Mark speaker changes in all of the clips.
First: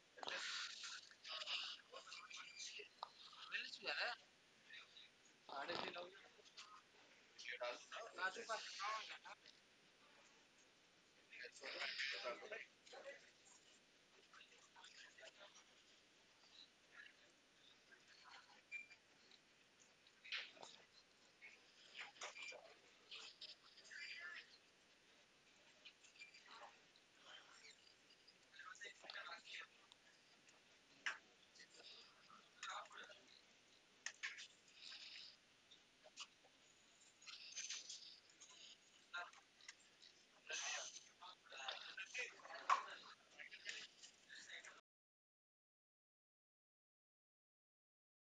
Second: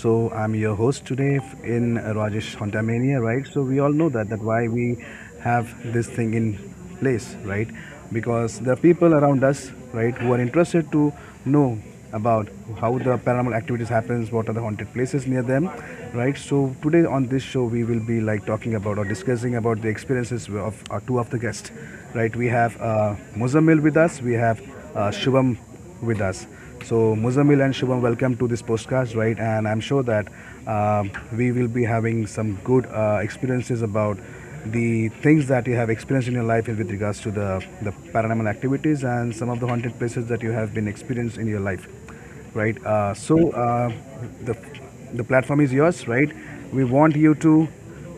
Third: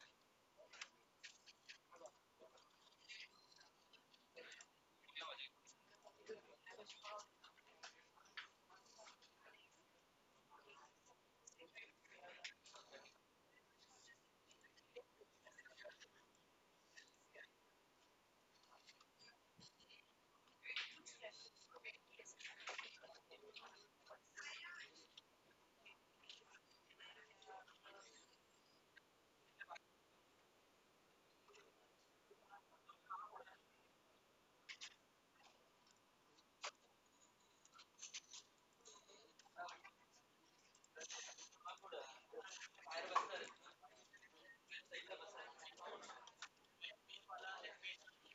Speaker 1: so I'm your host today in Rajesh Hontamania, right? So we all know that why we have this thing in place, right? Because there are people around us, right, who are interested to know about how the paranormal activities happens, what are the haunted places near them, right? So today on this show we will be like talking about or discussing about the experiences of our two of the guests, right? We have Muzammil with us, we have Shubham with us. So Muzamil and Shubham, welcome to this podcast, right? And I'm sure that uh, we will be having some good experiences about the things that you have experienced in your life with regards to the paranormal activities and some of the haunted places that you have been experienced in your life, right? The the platform is yours, right? We want you to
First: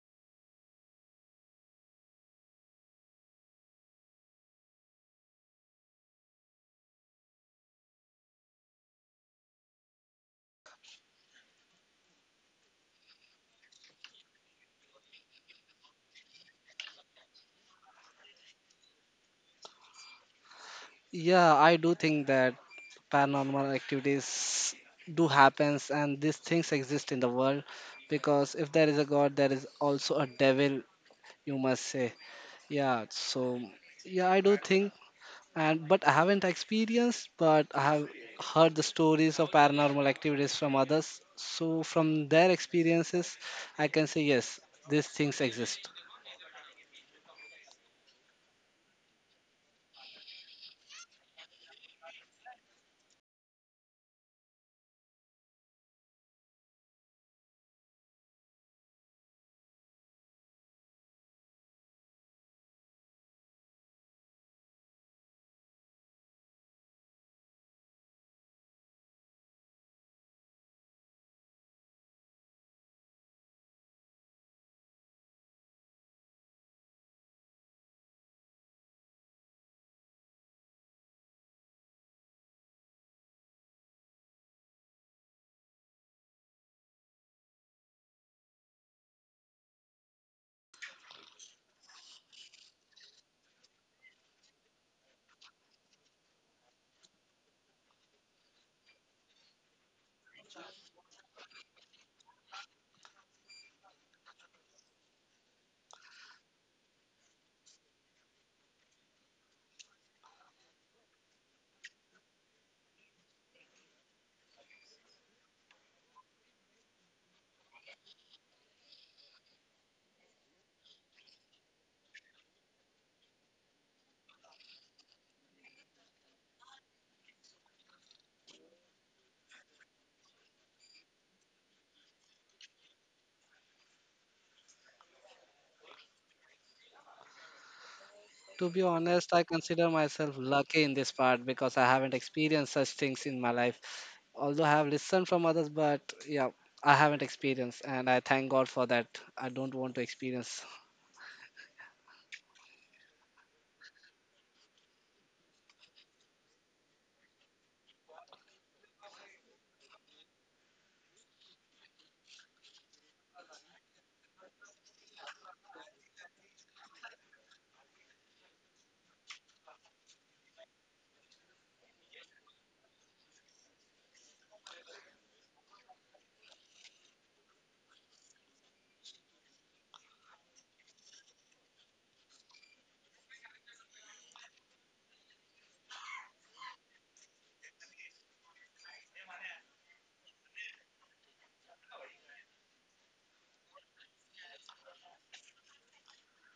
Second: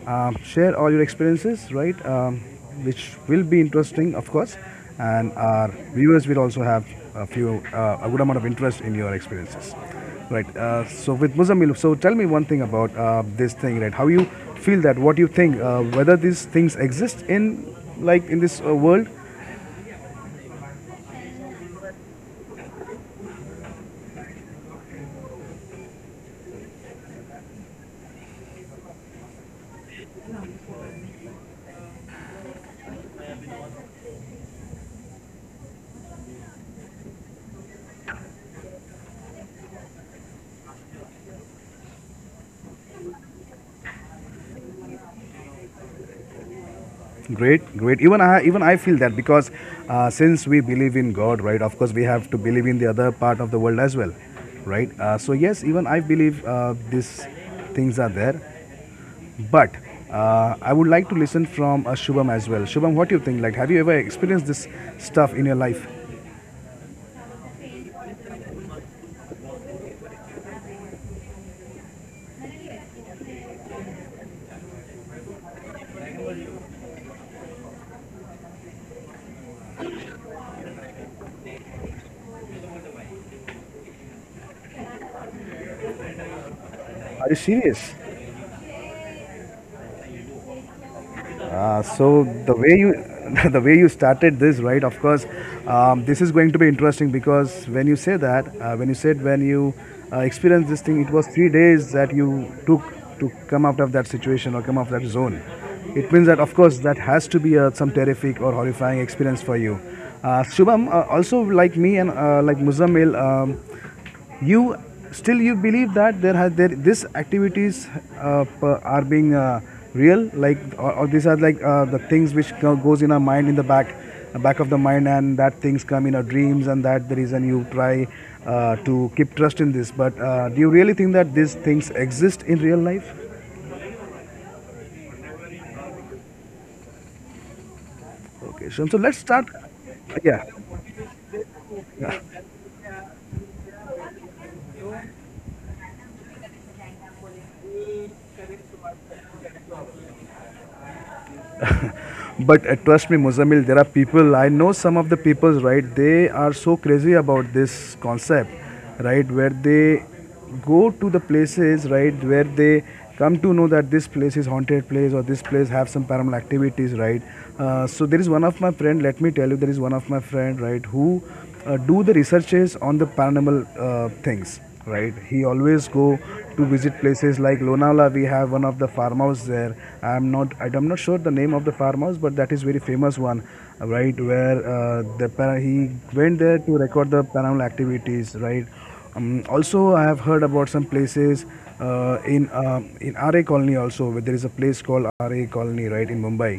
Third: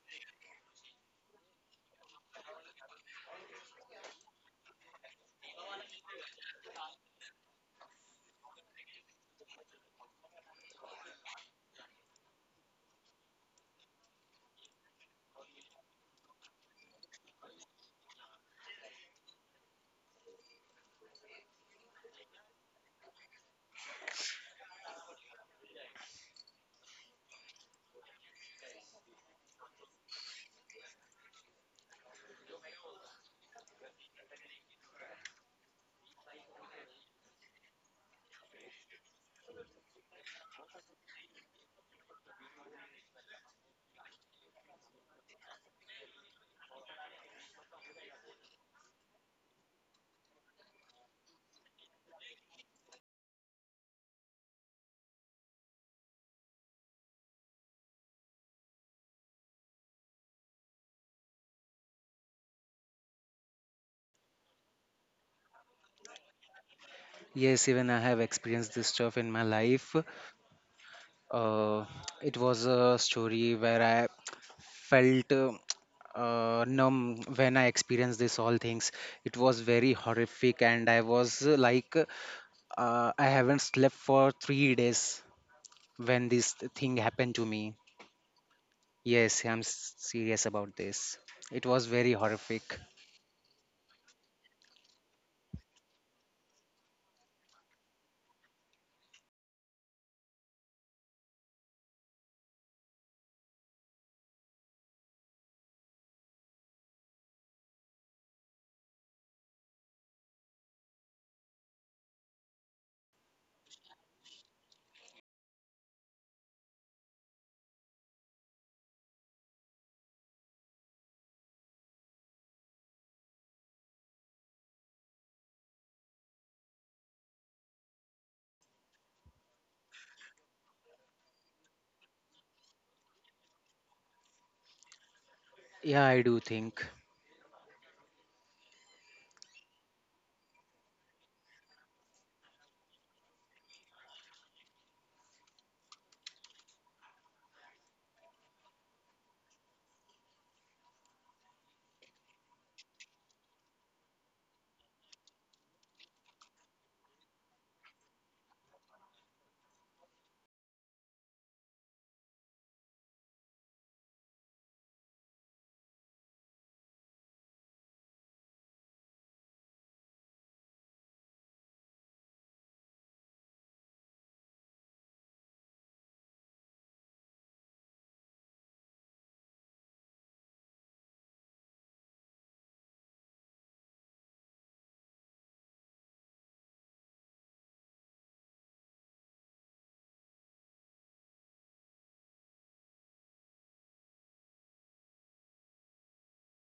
Speaker 1: share all your experiences, right? Which will be interesting, of course, and our viewers will also have a good amount of interest in your experiences, right? So with Muzamil, so tell me one thing about this thing, right? How you feel that? What you think? Whether these things exist in, like, in this world?
Speaker 2: Yeah, I do think that paranormal activities do happens and these things exist in the world because if there is a God, there is also a devil, you must say. Yeah, so yeah, I do think and but I haven't experienced but I have heard the stories of paranormal activities from others. So from their experiences I can say yes, these things exist.
Speaker 1: Great, great. Even I feel that because since we believe in God, right? Of course, we have to believe in the other part of the world as well, right? So yes, even I believe these things are there. But I would like to listen from Shubham as well. Shubham, what do you think? Like, have you ever experienced this stuff in your life?
Speaker 3: Yes, even I have experienced this stuff in my life. Uh, it was a story where I felt numb when I experienced this all things. It was very horrific, and I was I haven't slept for 3 days when this thing happened to me.
Speaker 1: Are you serious?
Speaker 3: Yes, I'm serious about this. It was very horrific.
Speaker 1: So the way you The way you started this, right? Of course, this is going to be interesting because when you say that when you experienced this thing, it was 3 days that you took to come out of that situation or come out of that zone. It means that, of course, that has to be some terrific or horrifying experience for you. Shubham, also like me and like Muzammil, you still you believe that there this activities uh, are being real, like, or these are like the things which goes in our mind in the back of the mind and that things come in our dreams and that the reason you try to keep trust in this. But do you really think that these things exist in real life?
Speaker 3: Yeah, I do think.
Speaker 2: To
Speaker 1: Okay,
Speaker 2: be
Speaker 1: so let's
Speaker 2: honest, I
Speaker 1: start.
Speaker 2: consider myself
Speaker 1: Yeah.
Speaker 2: lucky in this part because I haven't experienced such things in my life although I have listened from others, but yeah, I haven't experienced, and I thank God for that. I don't want to experience.
Speaker 1: But trust me, Muzamil, there are people, I know some of the people, right, they are so crazy about this concept, right, where they go to the places, right, where they come to know that this place is haunted place or this place have some paranormal activities, right. So there is one of my friend, let me tell you, There is one of my friend, right, who do the researches on the paranormal things, right? He always go to visit places like Lonavala. We have one of the farmhouse there. I'm not sure the name of the farmhouse, but that is very famous one, right? Where he went there to record the paranormal activities, right? Also, I have heard about some places in Ra Colony also, where there is a place called Ra Colony, right, in Mumbai.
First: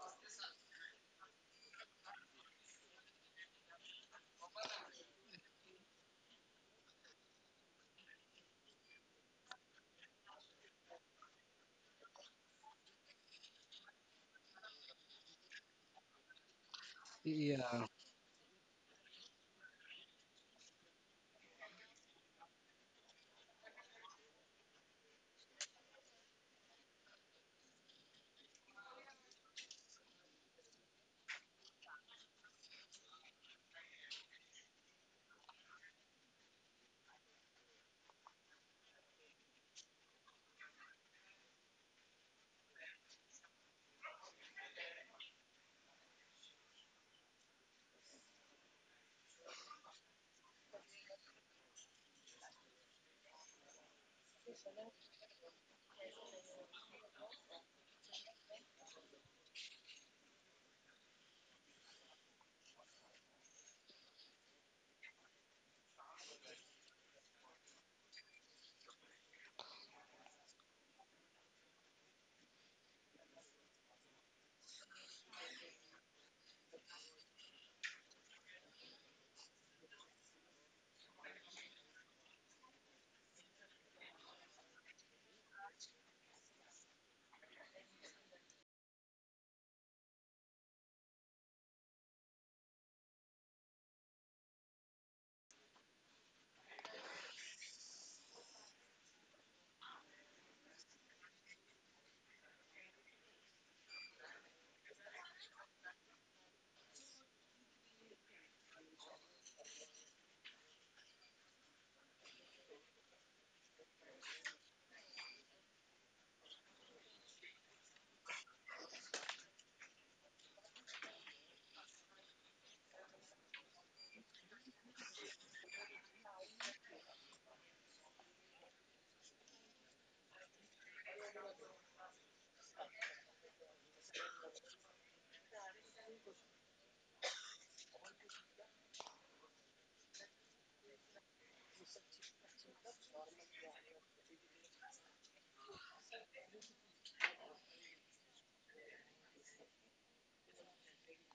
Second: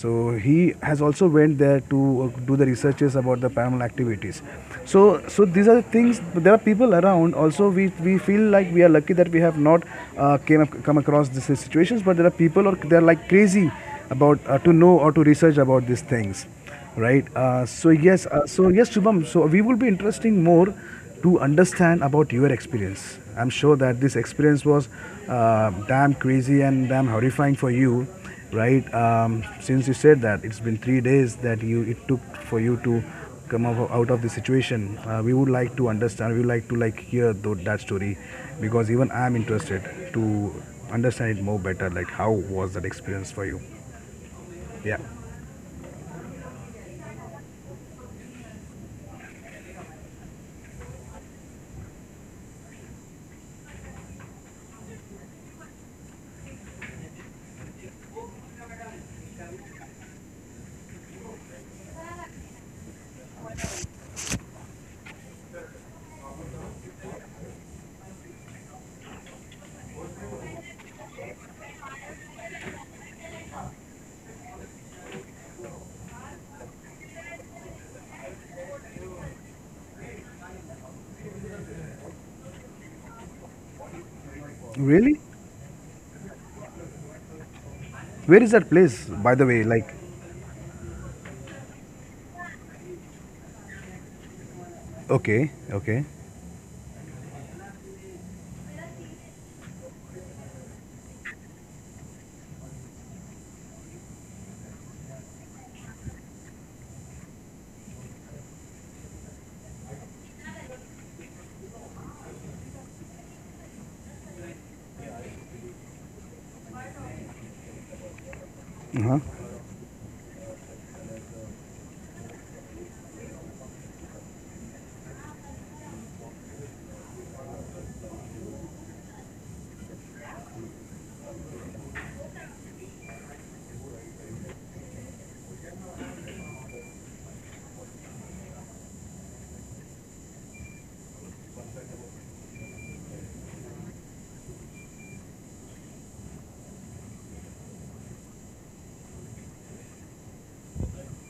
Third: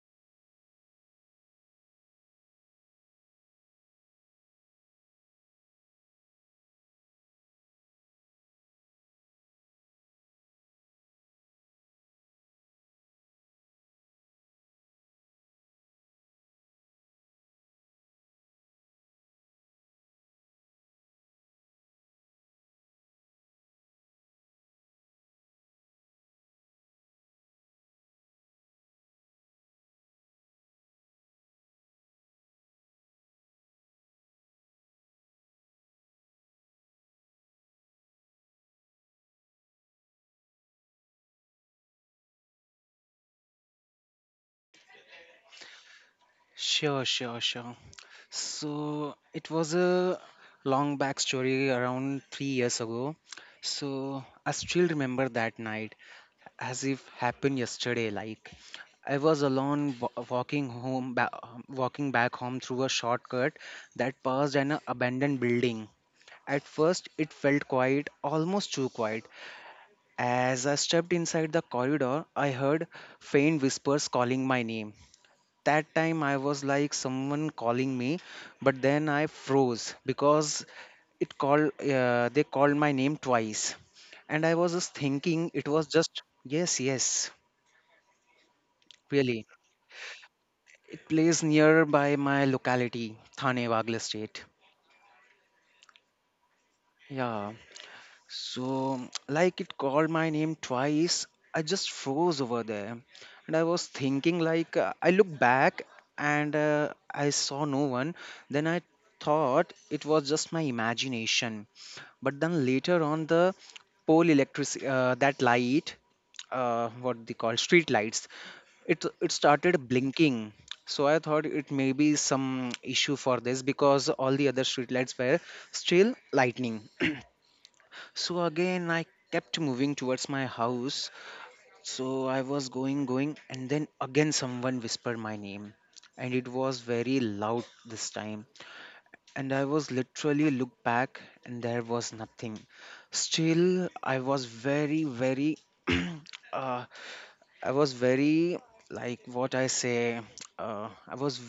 Speaker 1: So he has also went there to do the researches about the paranormal activities. So these are things. There are people around. Also, we feel like we are lucky that we have not come across these situations. But there are people, or they are like crazy about, to know or to research about these things, right?
Speaker 2: Yeah,
Speaker 1: So yes, Shubham. So we will be interesting more to understand about your experience. I'm sure that this experience was damn crazy and damn horrifying for you. Right. Since you said that it's been 3 days that you it took for you to come up out of the situation. We would like to understand. We would like to, like, hear that story because even I'm interested to understand it more better. Like, how was that experience for you? Yeah.
Speaker 3: Sure, sure, sure. So it was a long back story around 3 years ago. So I still remember that night as if happened yesterday. Like I was alone walking home, walking back home through a shortcut that passed an abandoned building. At first, it felt quiet, almost too quiet. As I stepped inside the corridor, I heard faint whispers calling my name. That time I was like someone calling me, but then I froze because it called, they called my name twice, and I was just
Speaker 1: Really?
Speaker 3: thinking it was just. Yes, yes.
Speaker 1: Where is that place,
Speaker 3: Really,
Speaker 1: by the way? Like,
Speaker 3: it plays nearby my locality, Thane Wagla state.
Speaker 1: okay, okay.
Speaker 3: Yeah. So, like it called my name twice, I just froze over there. And I was thinking, like, I looked back and I saw no one. Then I thought it was just my imagination. But then later on, the pole electric, that light, what they call street lights, it
Speaker 1: Uh
Speaker 3: it
Speaker 1: huh.
Speaker 3: started blinking. So I thought it may be some issue for this because all the other street lights were still lightning. So again, I kept moving towards my house. So I was going, going, and then again someone whispered my name. And it was very loud this time. And I was literally looked back, and there was nothing. Still, I was very, very, uh, I was very, like what I say, uh, I was,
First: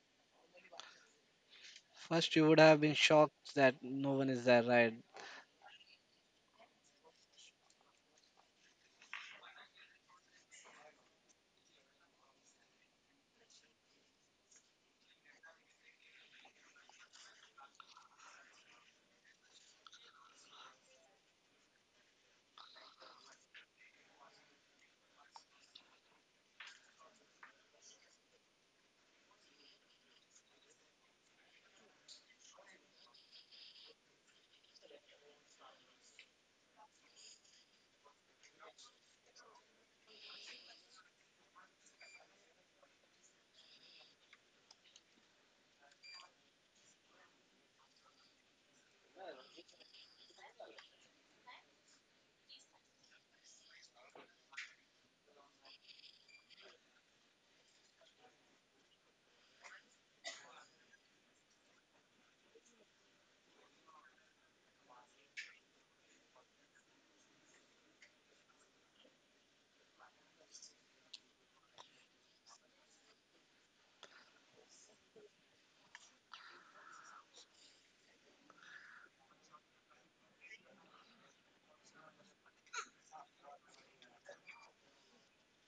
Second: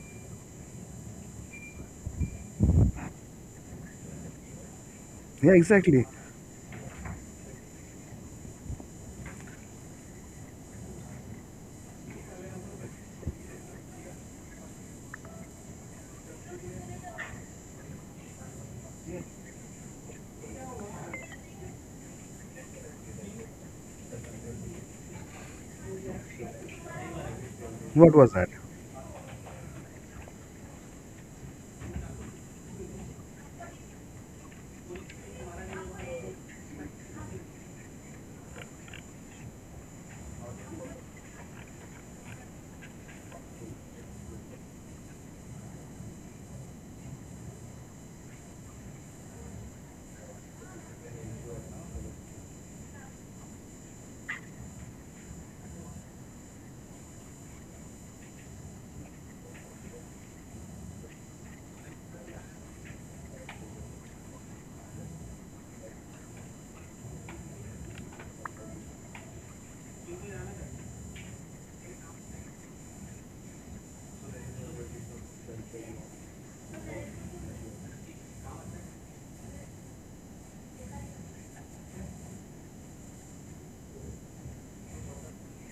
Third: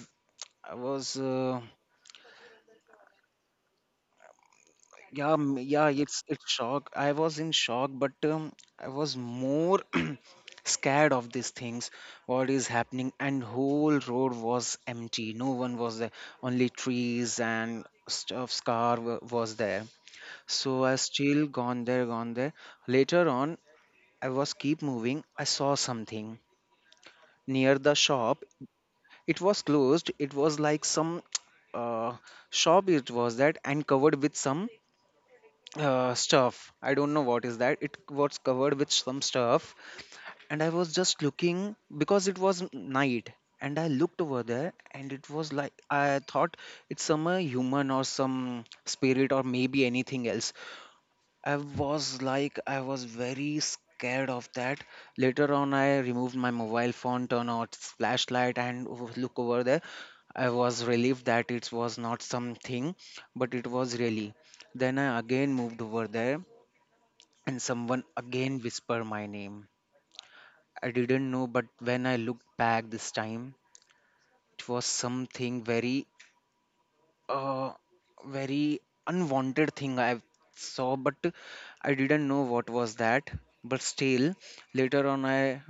Speaker 3: I was
Speaker 2: first you would have been shocked that no one is there, right?
Speaker 3: Yeah,
Speaker 1: Yeah,
Speaker 3: yeah,
Speaker 1: exactly.
Speaker 3: it's shock. I was in shock, but I was more scared of these things. What is happening? And whole road was empty. No one was there. Only trees and stuff's car was there. So I still gone there, gone there. Later on, I was keep moving. I saw something near the
Speaker 1: What was
Speaker 3: shop.
Speaker 1: that?
Speaker 3: It was closed. It was like some uh, shop. It was that and covered with some stuff. I don't know what is that. It was covered with some stuff, and I was just looking because it was night, and I looked over there, and it was like I thought it's some human or some spirit or maybe anything else. I was like I was very scared of that. Later on, I removed my mobile phone, turned on its flashlight, and look over there. I was relieved that it was not something, but it was really. Then I again moved over there and someone again whispered my name. I didn't know, but when I looked back this time, it was something very, uh, very unwanted thing I saw, but I didn't know what was that. But still, later on, I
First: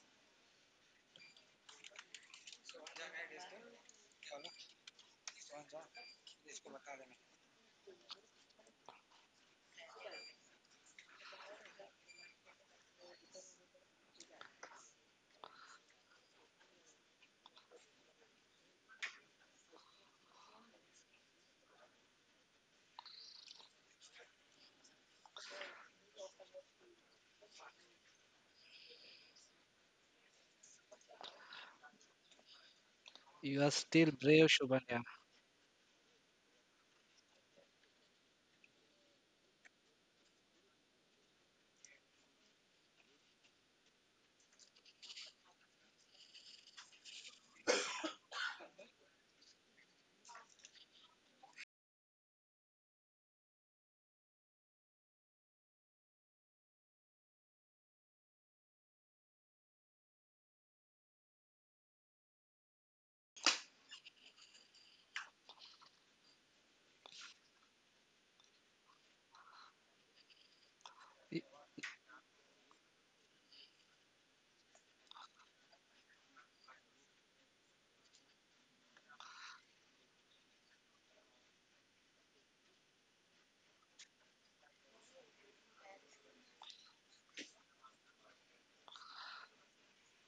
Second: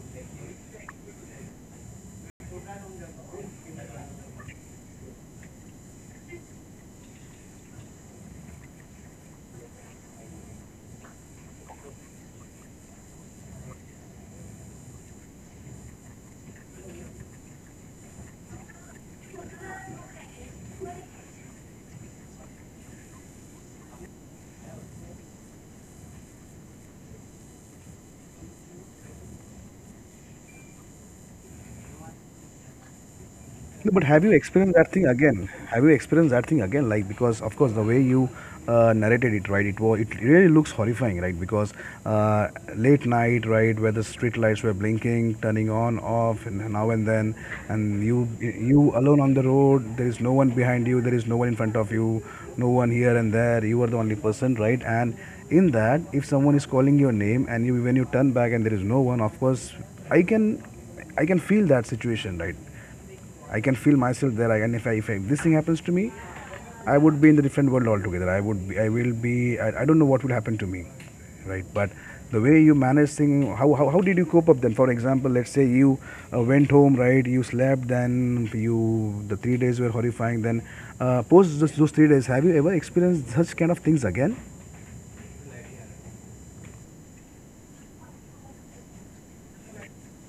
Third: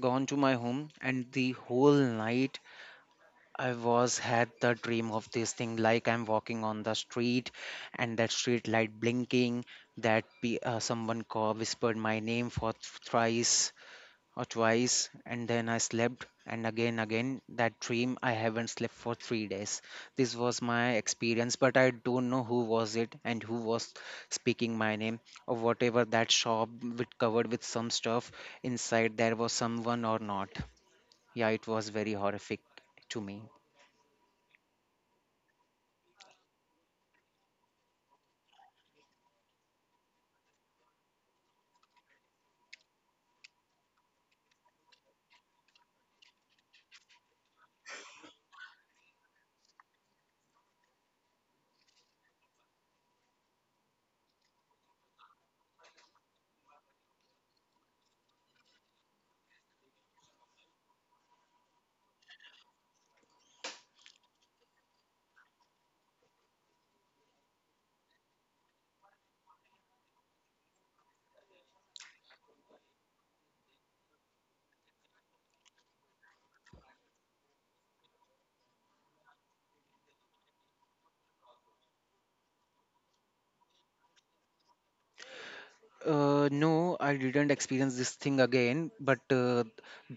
Speaker 3: gone to my home, and the whole night I was had the dream of this thing, like I'm walking on the street, and that street light blinking, someone called, whispered my name for thrice or twice, and then I slept, and again again that dream. I haven't slept for 3 days. This was my experience, but I don't know who was it and who was speaking my name, or whatever that shop with covered with some stuff, inside there was someone or not. Yeah, it was very horrific to
Speaker 2: You
Speaker 3: me.
Speaker 2: are
Speaker 1: No, but
Speaker 2: still
Speaker 1: have you
Speaker 2: brave,
Speaker 1: experienced
Speaker 2: Shubham.
Speaker 1: that
Speaker 2: Yeah,
Speaker 1: thing again? Like, because of course the way you narrated it, right? It was it really looks horrifying, right? Because uh, late night, right, where the street lights were blinking, turning on, off, and now and then, and you alone on the road. There is no one behind you. There is no one in front of you. No one here and there. You are the only person, right? And in that, if someone is calling your name and you, when you turn back and there is no one, of course, I can I can feel that situation, right? I can feel myself there. I can, if, I, if, I, if this thing happens to me, I would be in the different world altogether. I would be, I will be, I don't know what will happen to me,
Speaker 2: Y-
Speaker 1: right? But the way you manage things, how did you cope up then? For example, let's say you went home, right? You slept, then the 3 days were horrifying. Then post those 3 days, have you ever experienced such kind of things again?
Speaker 3: No, I didn't experience this thing again, but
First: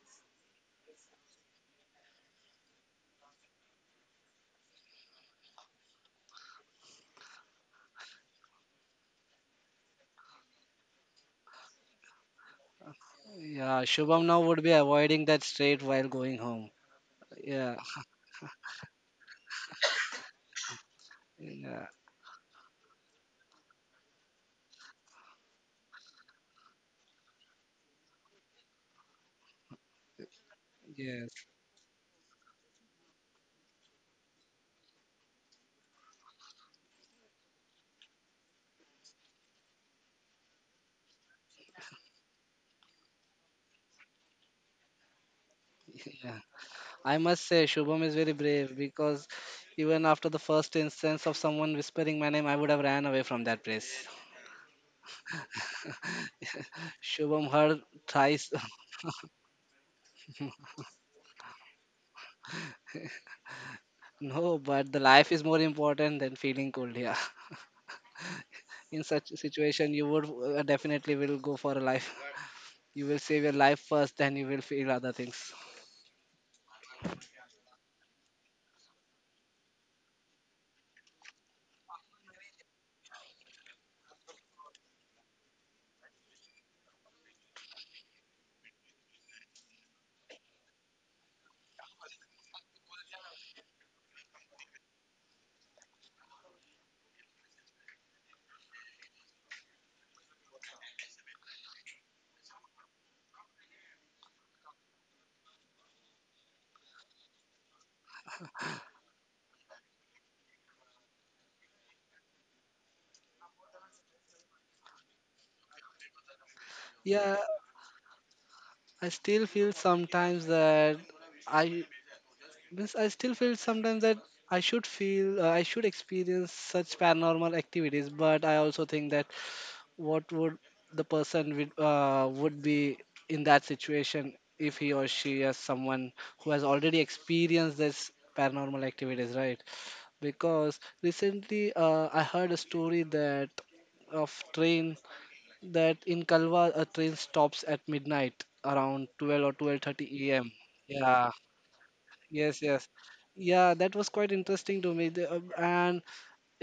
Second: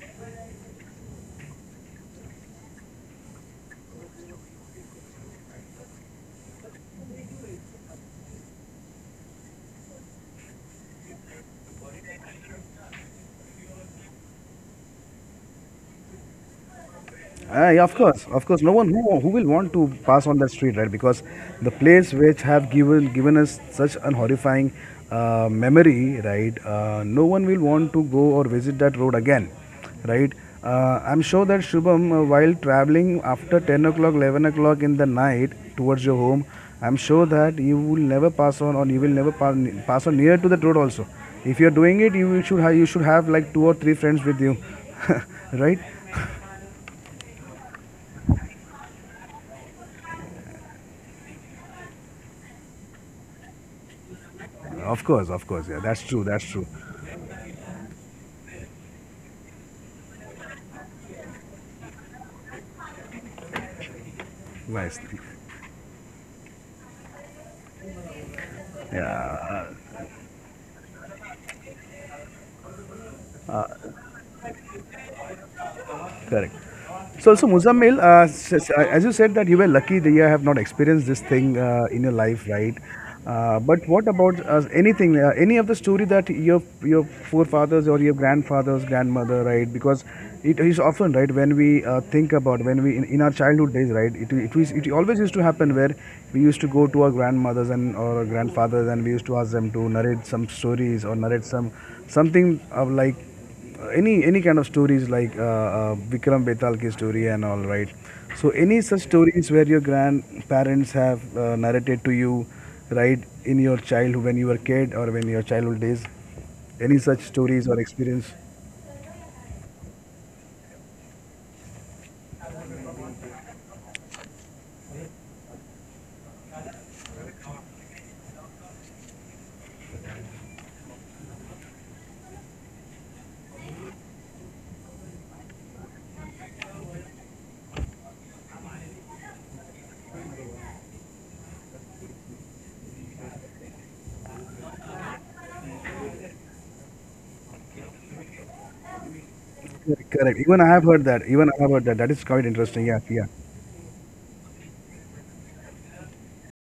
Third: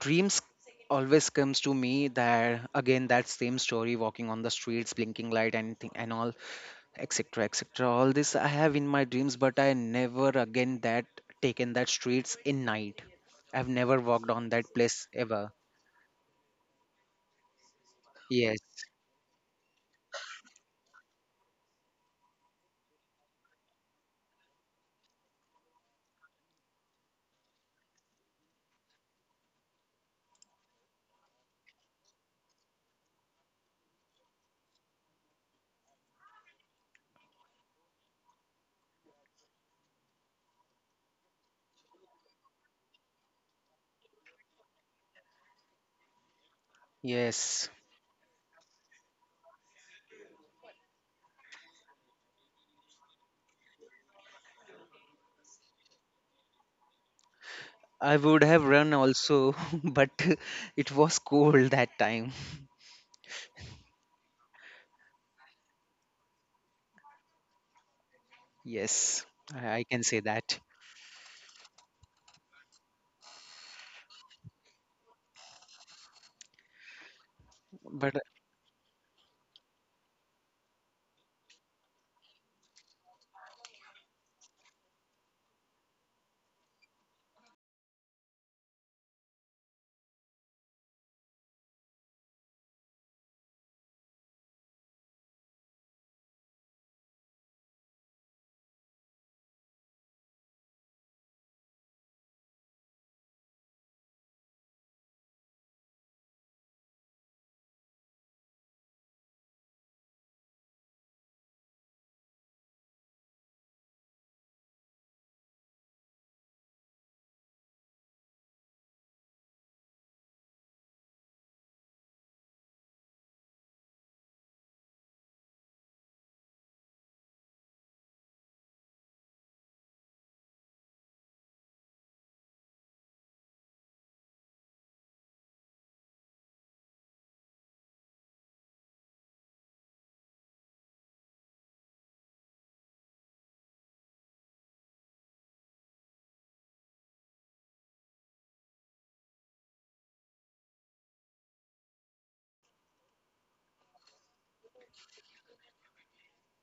Speaker 3: dreams always comes to me, that again that same story, walking on the streets, blinking light, and and all, etc., etc. All this I have in my dreams, but I never again that taken that streets in night. I've
Speaker 2: yeah.
Speaker 3: never
Speaker 2: Shubham
Speaker 3: walked
Speaker 2: now
Speaker 3: on
Speaker 2: would
Speaker 3: that
Speaker 2: be
Speaker 3: place
Speaker 2: avoiding that
Speaker 3: ever.
Speaker 2: straight while going home. Yeah,
Speaker 1: Yeah, of course, of course.
Speaker 3: Yes,
Speaker 1: No one who will want to pass on that street, right? Because the
Speaker 2: yeah,
Speaker 1: place which have given us such an horrifying memory, right? No one will want to go or visit that road again, right? I'm
Speaker 2: yes,
Speaker 1: sure that Shubham, while traveling after 10 o'clock, 11 o'clock in the night towards your home, I'm sure that you will never pass on, or you will never pass on near to that road also. If you're doing it, you should have like two or three friends with you, right?
Speaker 2: yeah. I must say,
Speaker 3: yes.
Speaker 2: Shubham is very brave because even after the first instance of someone whispering my name, I would have ran away from that place.
Speaker 1: Of course, of course. Yeah, that's true. That's true.
Speaker 2: Shubham heard
Speaker 3: I
Speaker 2: thrice.
Speaker 3: would have run also but it was cold that time.
Speaker 2: No, but the
Speaker 1: Nice.
Speaker 2: life is more important than feeling cold here. In such
Speaker 3: Yes,
Speaker 2: a
Speaker 3: i
Speaker 1: Yeah.
Speaker 3: I
Speaker 2: situation, you
Speaker 3: can
Speaker 2: would
Speaker 3: say that.
Speaker 2: definitely will go for a life. You will save your life first, then you will feel other things.
Speaker 1: Correct. So Muzammil,
Speaker 3: But
Speaker 1: as you said that you were lucky that you have not experienced this thing in your life, right? But what about any of the story that your forefathers or your grandfathers, grandmother, right? Because it is often, right, when we think about when we in our childhood days, right? It always used to happen where we used to go to our grandmothers and or our grandfathers and we used to ask them to narrate some stories or narrate some something of like any kind of stories like Vikram Betal ki story and all, right? So any such stories where your grandparents have narrated to you, right, in your childhood when you were kid or when your childhood days, any such
Speaker 2: Yeah,
Speaker 1: stories or experience?
Speaker 2: I still feel sometimes that I I still feel sometimes that I should experience such paranormal activities, but I also think that what would the person would be in that situation if he or she is someone who has already experienced this paranormal activities, right? Because recently I heard a story that of train that in Kalwa, a train stops at midnight around 12 or 12:30
Speaker 1: Correct.
Speaker 2: am
Speaker 1: Even I have heard that.
Speaker 2: Yeah,
Speaker 1: That is quite
Speaker 2: yes, yes,
Speaker 1: interesting. Yeah, yeah.
Speaker 2: yeah, that was quite interesting to me. And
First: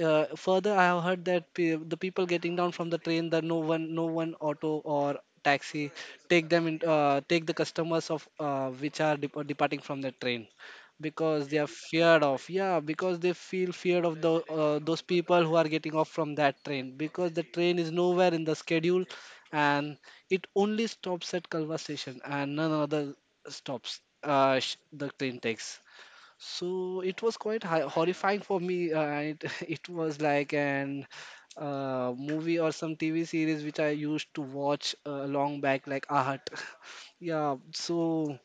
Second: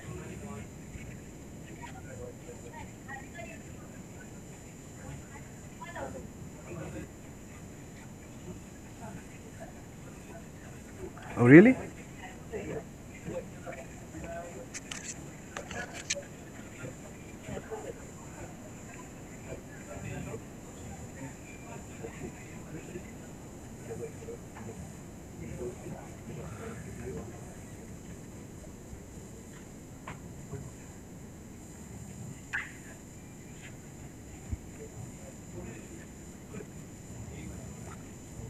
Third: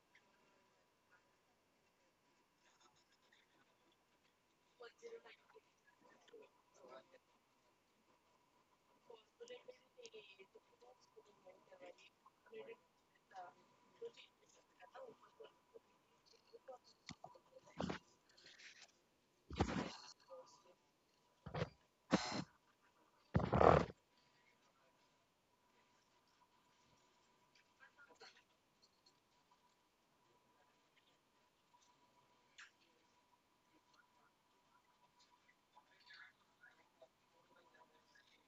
Speaker 2: further I have heard that the people getting down from the train that no one auto or taxi take the customers of which are departing from the train
Speaker 1: Oh,
Speaker 2: because they are
Speaker 1: really?
Speaker 2: feared of, yeah, because they feel feared of the those people who are getting off from that train because the train is nowhere in the schedule, and it only stops at Kalva station and none other stops the train takes. So it was quite hi horrifying for me. It was like an movie or some TV series which I used to watch long back, like Ahat. Yeah, so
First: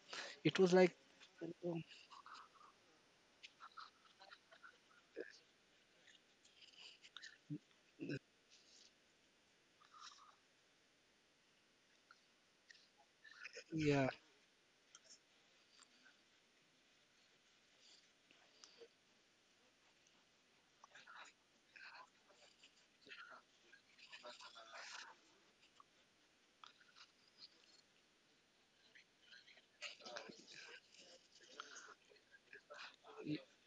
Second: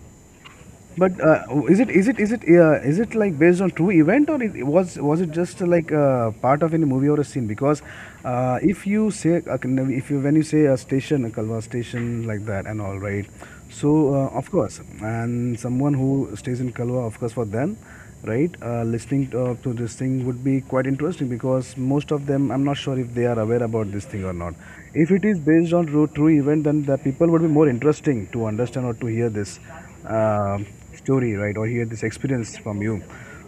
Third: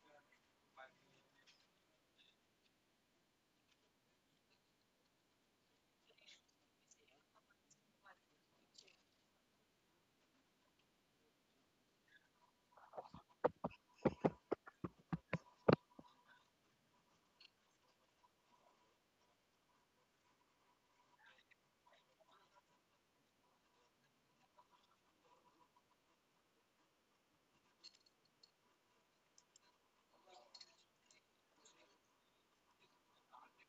Speaker 2: it was like,
Speaker 1: But is
Speaker 2: um,
Speaker 1: it is it is it is it like based on true event, or it was it just like part of any movie or a scene? Because if you say, if you, when you say a station, a Kalwa station like that and all, right?
Speaker 2: yeah,
Speaker 1: So of course, and someone who stays in Kalwa, of course, for them, right? Listening to this thing would be quite interesting because most of them, I'm not sure if they are aware about this thing or not. If it is based on true event, then the people would be more interesting to understand or to hear this uh, story, right? Or hear this experience from you.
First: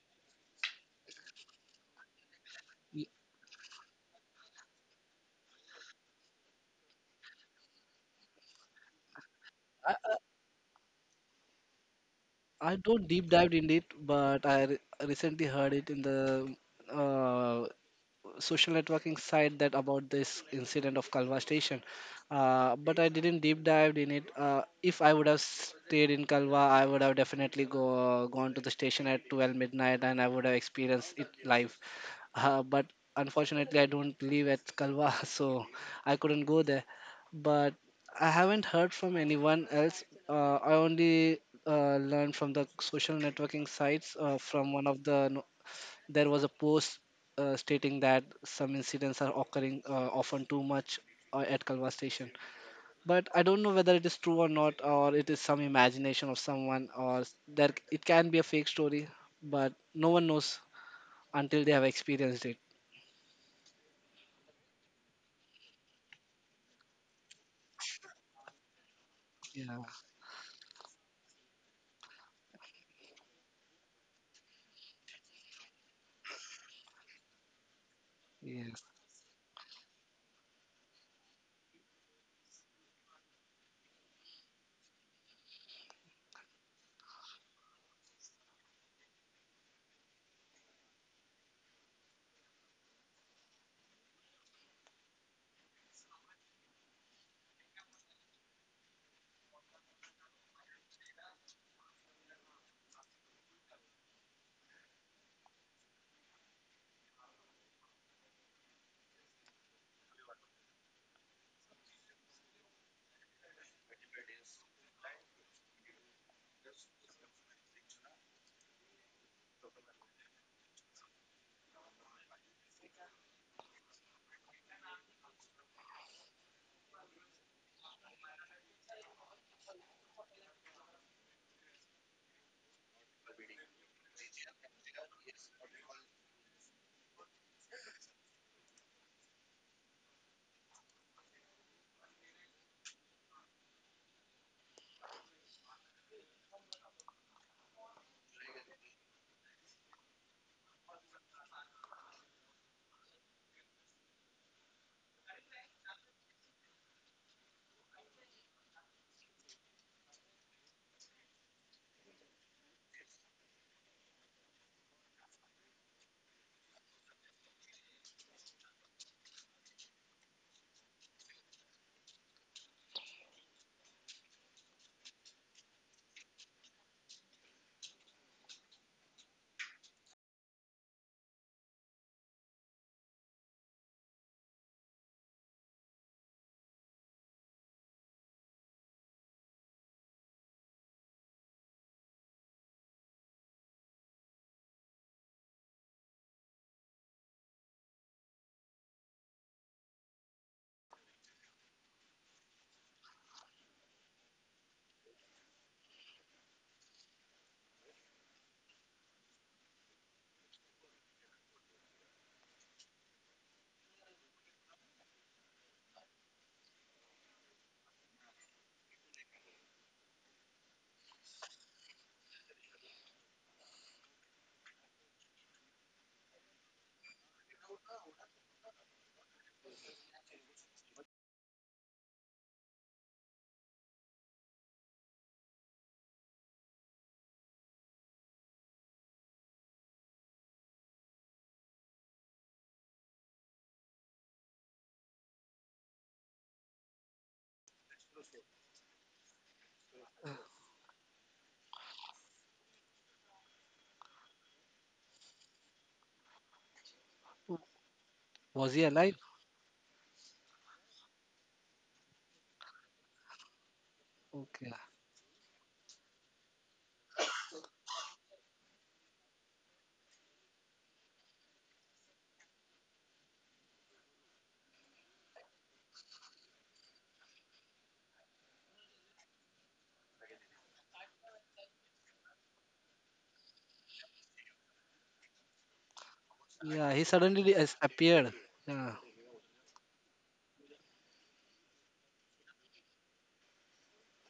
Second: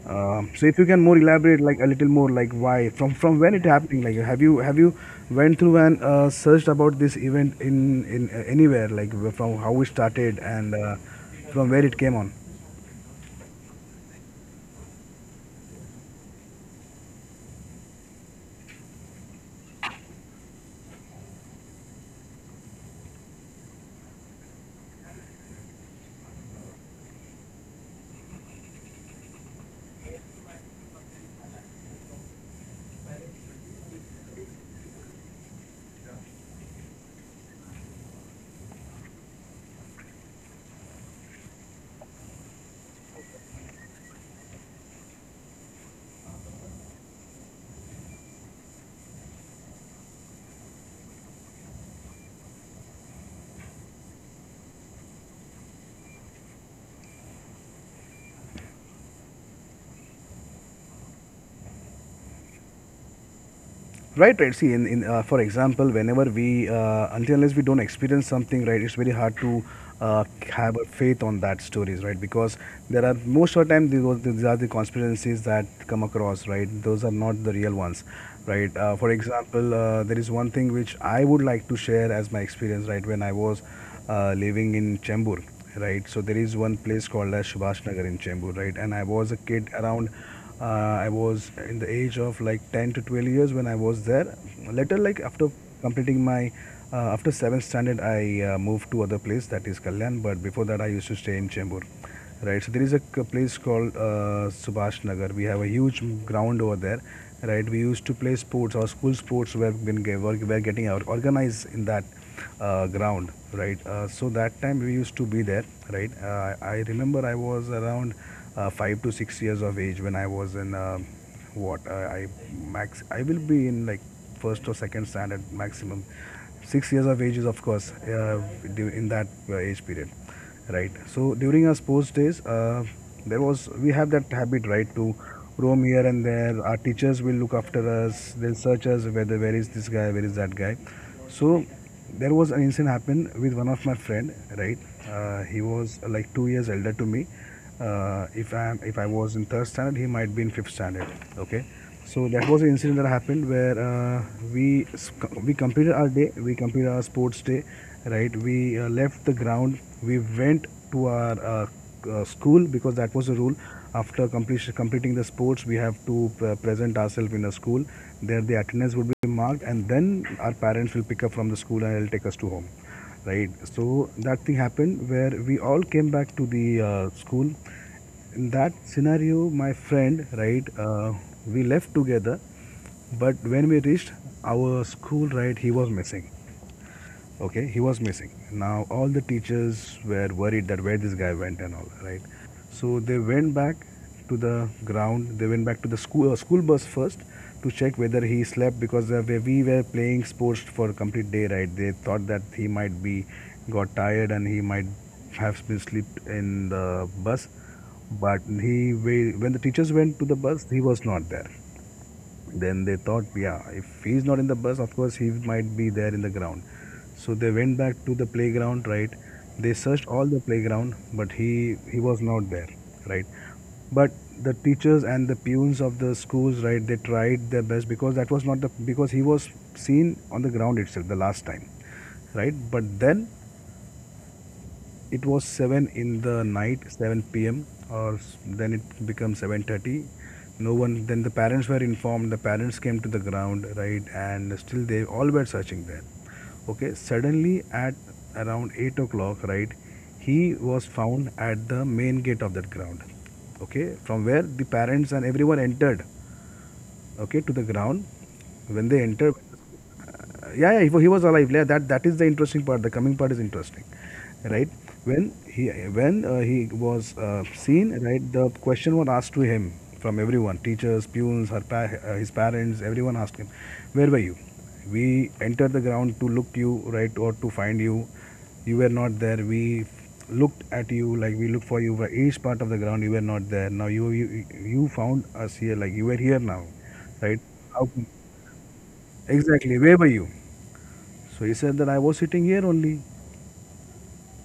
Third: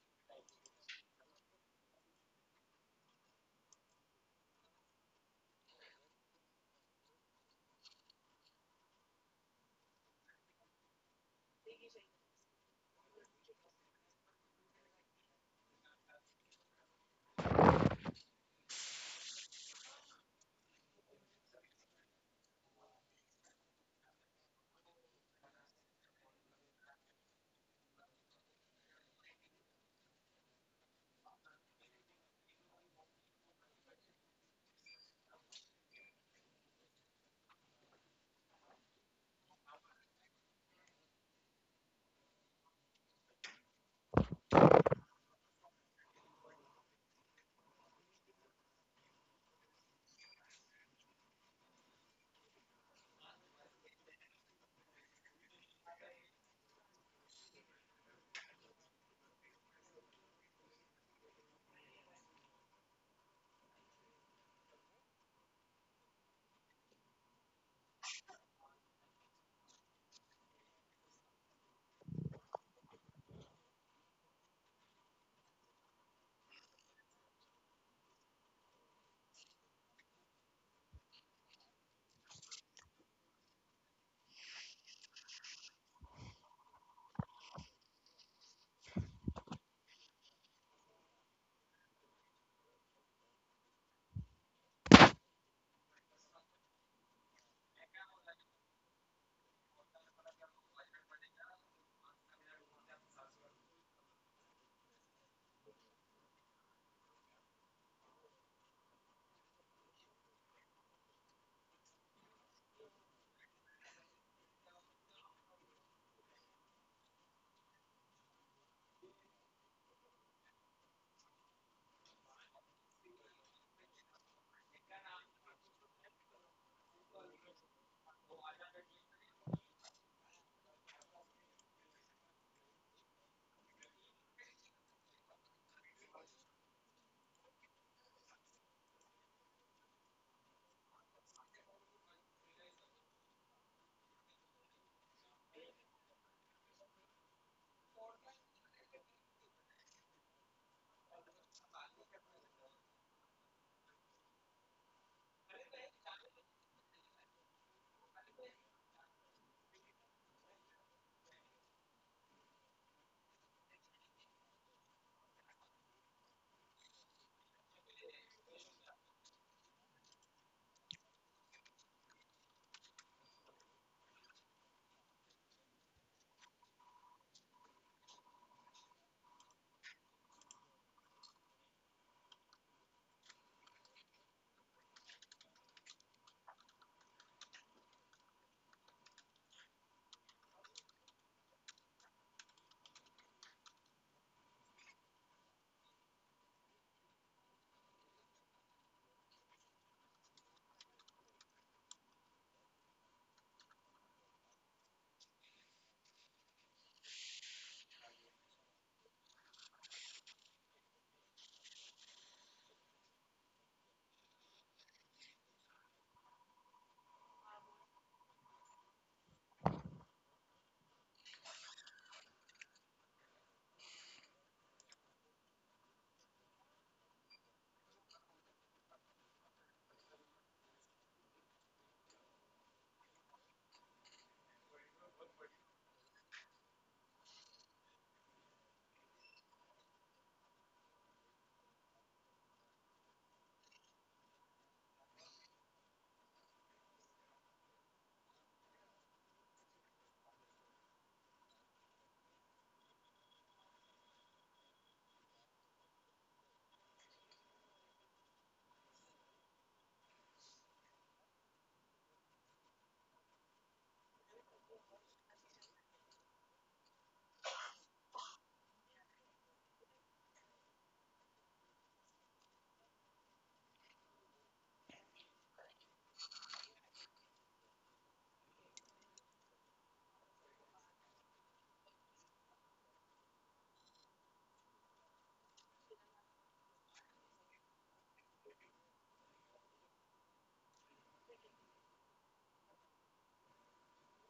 Speaker 1: So if you can more elaborate like a little more, like why
Speaker 2: y-
Speaker 1: from when it happening, like have you went through and searched about this event in anywhere, like from how it started and from where it came on.
Speaker 2: I don't deep dived in it, but recently heard it in the uh, social networking site that about this incident of Kalwa station. But I didn't deep dived in it. If I would have stayed in Kalwa, I would have definitely gone to the station at 12 midnight and I would have experienced it live. But unfortunately, I don't live at Kalwa, so I couldn't go there. But I haven't heard from anyone else. I only learned from the social networking sites. From one of the no- There was a post stating that some incidents are occurring often too much at Kalwa station. But I don't know whether it is true or not, or it is some imagination of someone, or it can be a fake story. But no one knows until they have experienced it.
Speaker 1: Right, right. See, in for example, whenever we, until unless we don't experience something, right, it's very hard
Speaker 2: Yeah.
Speaker 1: to uh, have a faith on that stories, right? Because there are most of the time these are the conspiracies that come across, right? Those are not the real ones, right?
Speaker 2: Yes.
Speaker 1: For example, there is one thing which I would like to share as my experience, right? When I was living in Chembur, right? So there is one place called as Subhash Nagar in Chembur, right? And I was a kid I was in the age of like 10 to 12 years when I was there. Later, like after completing my, after 7th standard, I moved to other place that is Kalyan. But before that, I used to stay in Chembur, right. So there is a place called Subhash Nagar. We have a huge ground over there, right. We used to play sports. Our school sports were, been, ge- were getting organized in that ground, right. So that time we used to be there, right. I remember I was around 5 to 6 years of age when I was in, what, I max I will be in like first or second standard maximum. 6 years of age is of course in that age period, right. So during our sports days, there was we have that habit, right, to roam here and there. Our teachers will look after us, they'll search us whether where is this guy, where is that guy. So there was an incident happened with one of my friend, right. He was like 2 years elder to me. If I was in third standard, he might be in fifth standard. Okay, so that was an incident that happened where, we we completed our day, we completed our sports day, right? We left the ground, we went to our school because that was a rule. After completion completing the sports, we have to present ourselves in a school. There, the attendance would be marked, and then our parents will pick up from the school and they'll take us to home, right? So that thing happened where we all came back to the school. In that scenario, my friend, right, we left together, but when we reached our school, right, he was missing. Okay, he was missing. Now all the teachers were worried that where this guy went and all, right? So they went back to the ground. They went back to the school bus first to check whether he slept, because we were playing sports for a complete day, right? They thought that he might be got tired and he might have been slept in the bus. But, he when the teachers went to the bus, he was not there. Then they thought, yeah, if he's not in the bus, of course he might be there in the ground. So they went back to the playground, right? They searched all the playground, but he was not there, right. But the teachers and the peons of the schools, right? They tried their best, because that was not the because he was seen on the ground itself the last time, right. But then it was 7 in the night, 7 p.m., or then it becomes 7:30. No one. Then the parents were informed, the parents came to the ground, right, and still they all were searching there. Okay, suddenly at around 8 o'clock, right, he was found at the main gate of that ground, okay, from where the parents and everyone entered, okay, to
Speaker 2: W-
Speaker 1: the ground.
Speaker 2: Was
Speaker 1: When
Speaker 2: he
Speaker 1: they
Speaker 2: alive?
Speaker 1: enter, yeah, yeah, he was alive, yeah. That is the interesting part, the coming part is interesting, right.
Speaker 2: Okay.
Speaker 1: When he when he was seen, right, the question was asked to him from everyone, teachers, pupils, his parents, everyone asked him, where were you? We entered the ground to look you, right, or to find you, you were not there. We looked at you, like, we looked for you for each part of the ground, you were not there. Now you found us here, like you were here now,
Speaker 2: Yeah. He
Speaker 1: right?
Speaker 2: suddenly
Speaker 1: How,
Speaker 2: disappeared. Yeah.
Speaker 1: exactly, where were you? So he said that I was sitting here only.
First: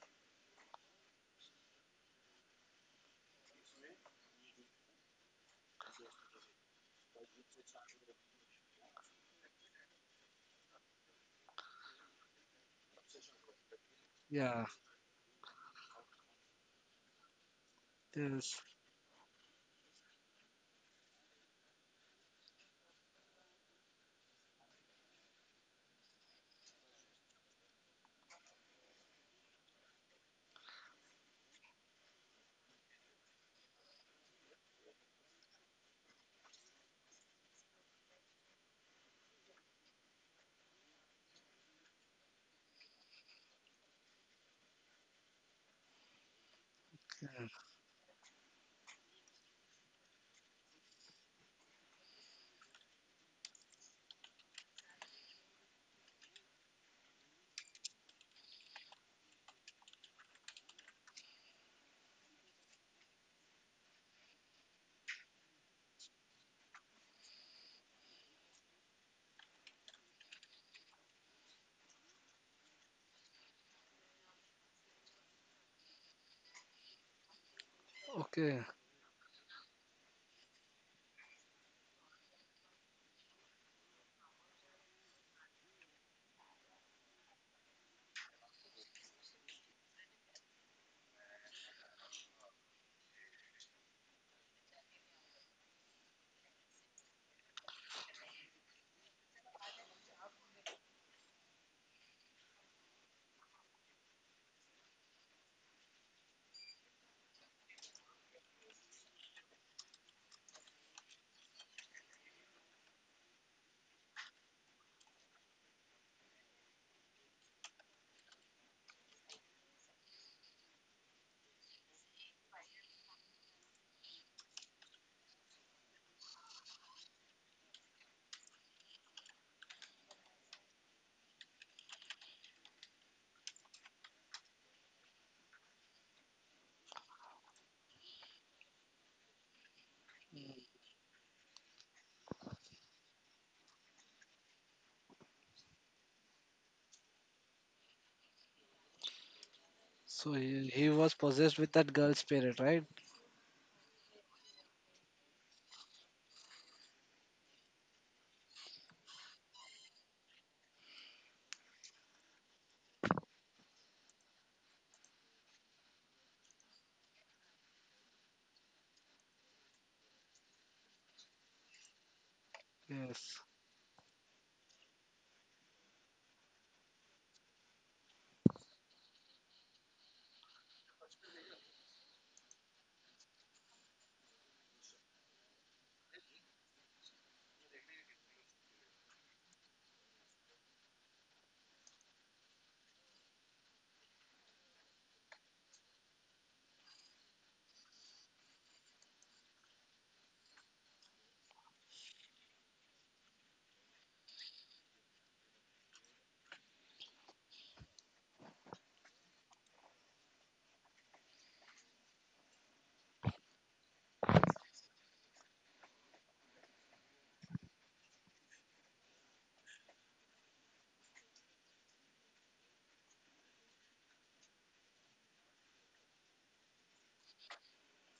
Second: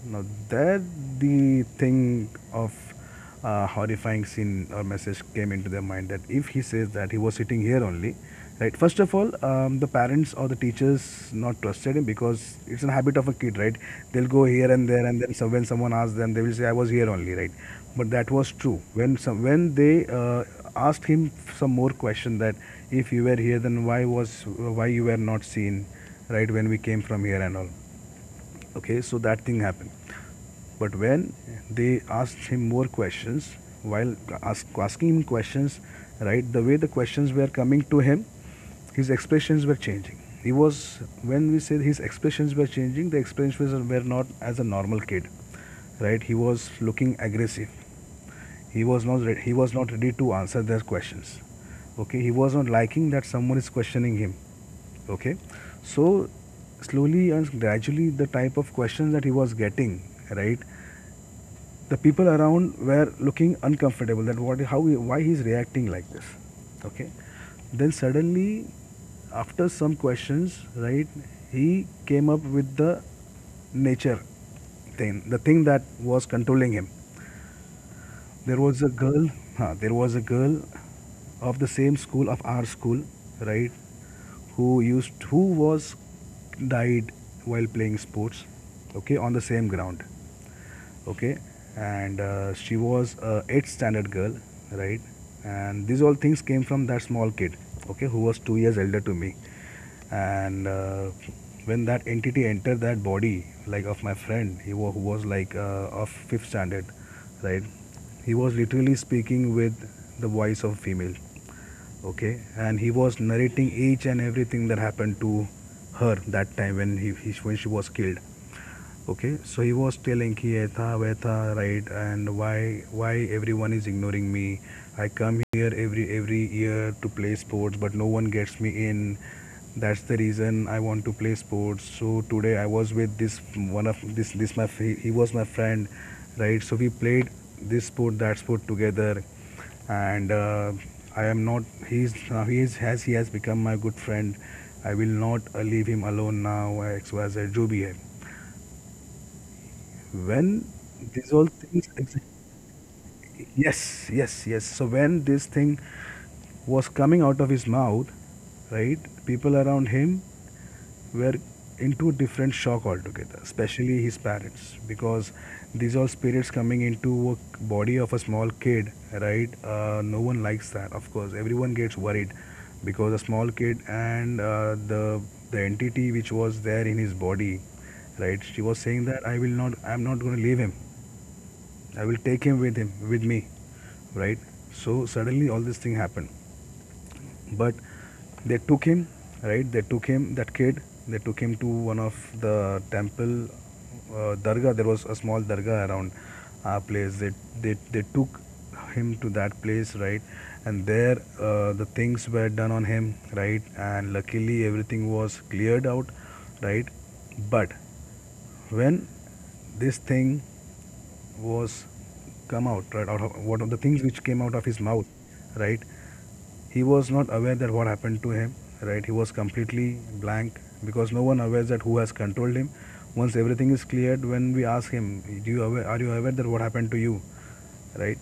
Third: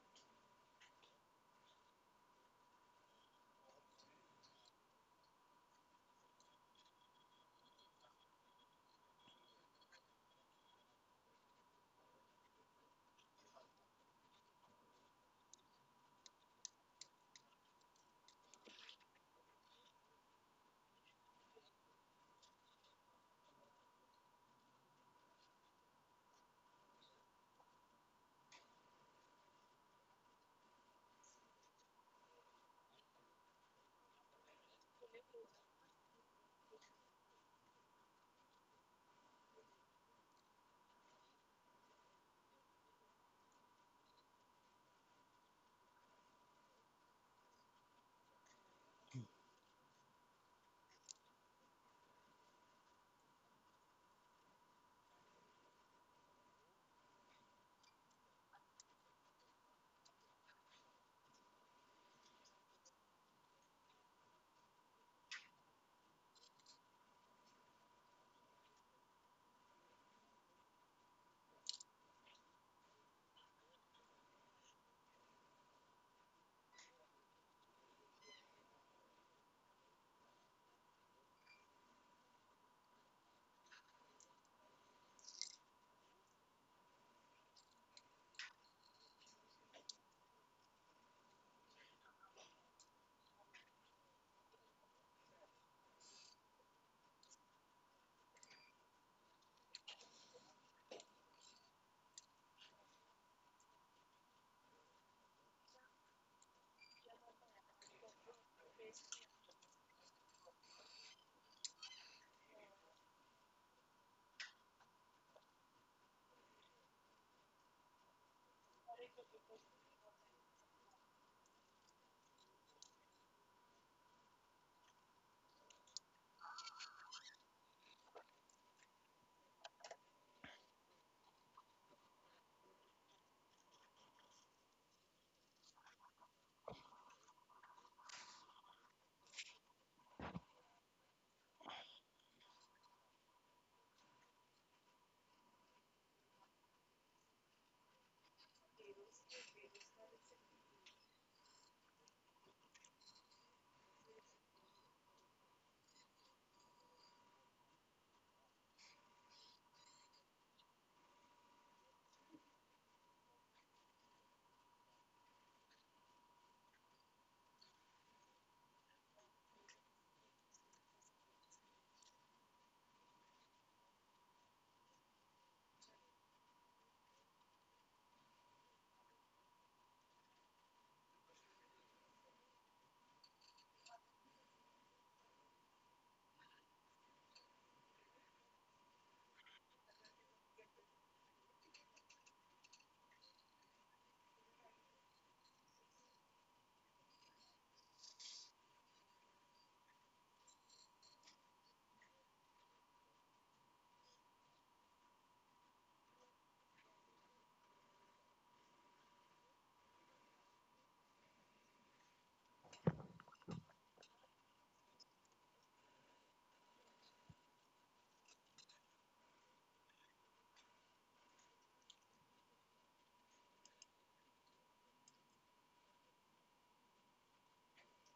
Speaker 1: Now, that the thing of horrifying scene or message came into their mind, that if he says that he was sitting here only, right? First of all, the parents or the teachers not trusted him, because it's a habit of a kid, right? They'll go
Speaker 2: Yeah.
Speaker 1: here and there, and then so when someone asks them, they will say, "I was here only," right? But that was
Speaker 2: Yes.
Speaker 1: true. When some when they asked him some more question, that if you were here, then why you were not seen, right? When we came from here and all. Okay, so that thing happened. But when they asked him more questions, while asking him questions, right, the way the questions were coming to him, his expressions were changing. He was When we said his expressions were changing, the expressions were not as a normal kid, right. He was looking
Speaker 2: Yeah.
Speaker 1: aggressive. He was not ready to answer their questions. Okay, he was not liking that someone is questioning him. Okay. So slowly and gradually, the type of questions that he was getting, right, the people around were looking uncomfortable that what how, why he's reacting like this. Okay, then suddenly after some questions, right, he came up with the nature thing, the thing that was controlling him.
Speaker 2: Okay.
Speaker 1: There was a girl, huh, there was a girl of the same school, of our school, right, who used who was died while playing sports, okay, on the same ground. Okay. And she was a 8th standard girl, right. And these all things came from that small kid, okay, who was 2 years elder to me. And when that entity entered that body, like of my friend, he was who was like of 5th standard, right. He was literally speaking with the voice of female. Okay. And he was narrating each and everything that happened to her that time, when he when she was killed. Okay. So he was telling, he etha vetha, right, and why everyone is ignoring me. I come here every year to play sports, but no one gets me in. That's the reason I want to play sports. So today I was with this, one of this this my fr- he was my friend, right. So we played this sport, that sport, together. And I am not. He's now he is has He has become my good friend. I will not leave him alone now. XYZ जो भी है,
Speaker 2: So he,
Speaker 1: when
Speaker 2: he was
Speaker 1: these all
Speaker 2: possessed with that
Speaker 1: things
Speaker 2: girl
Speaker 1: exist.
Speaker 2: spirit, right?
Speaker 1: Yes, yes, yes. So when this thing was coming out of his mouth, right, people around him were into a different shock altogether, especially his parents, because these are spirits coming into a body of a small kid, right? No one likes that, of course. Everyone gets worried because a
Speaker 2: Yes.
Speaker 1: small kid and the entity which was there in his body, right. She was saying that I am not going to leave him. I will take him with me, right? So suddenly all this thing happened. But they took him, right? They took him, that kid, they took him to one of the temple, dargah. There was a small dargah around our place. They took him to that place, right. And there the things were done on him, right. And luckily everything was cleared out, right. But when this thing was come out, right, out of one of the things which came out of his mouth, right, he was not aware that what happened to him, right, he was completely blank because no one aware that who has controlled him. Once everything is cleared, when we ask him, are you aware that what happened to you, right?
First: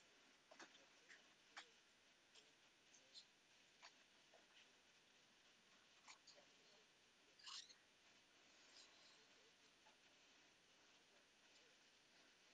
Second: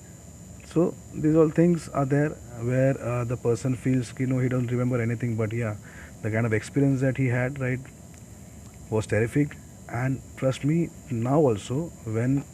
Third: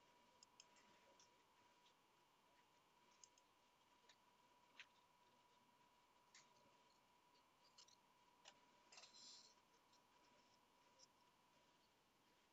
Speaker 1: So these all things are there where the person feels, he does not remember anything. But yeah, the kind of experience that he had, right? Was terrific. And trust me, now also when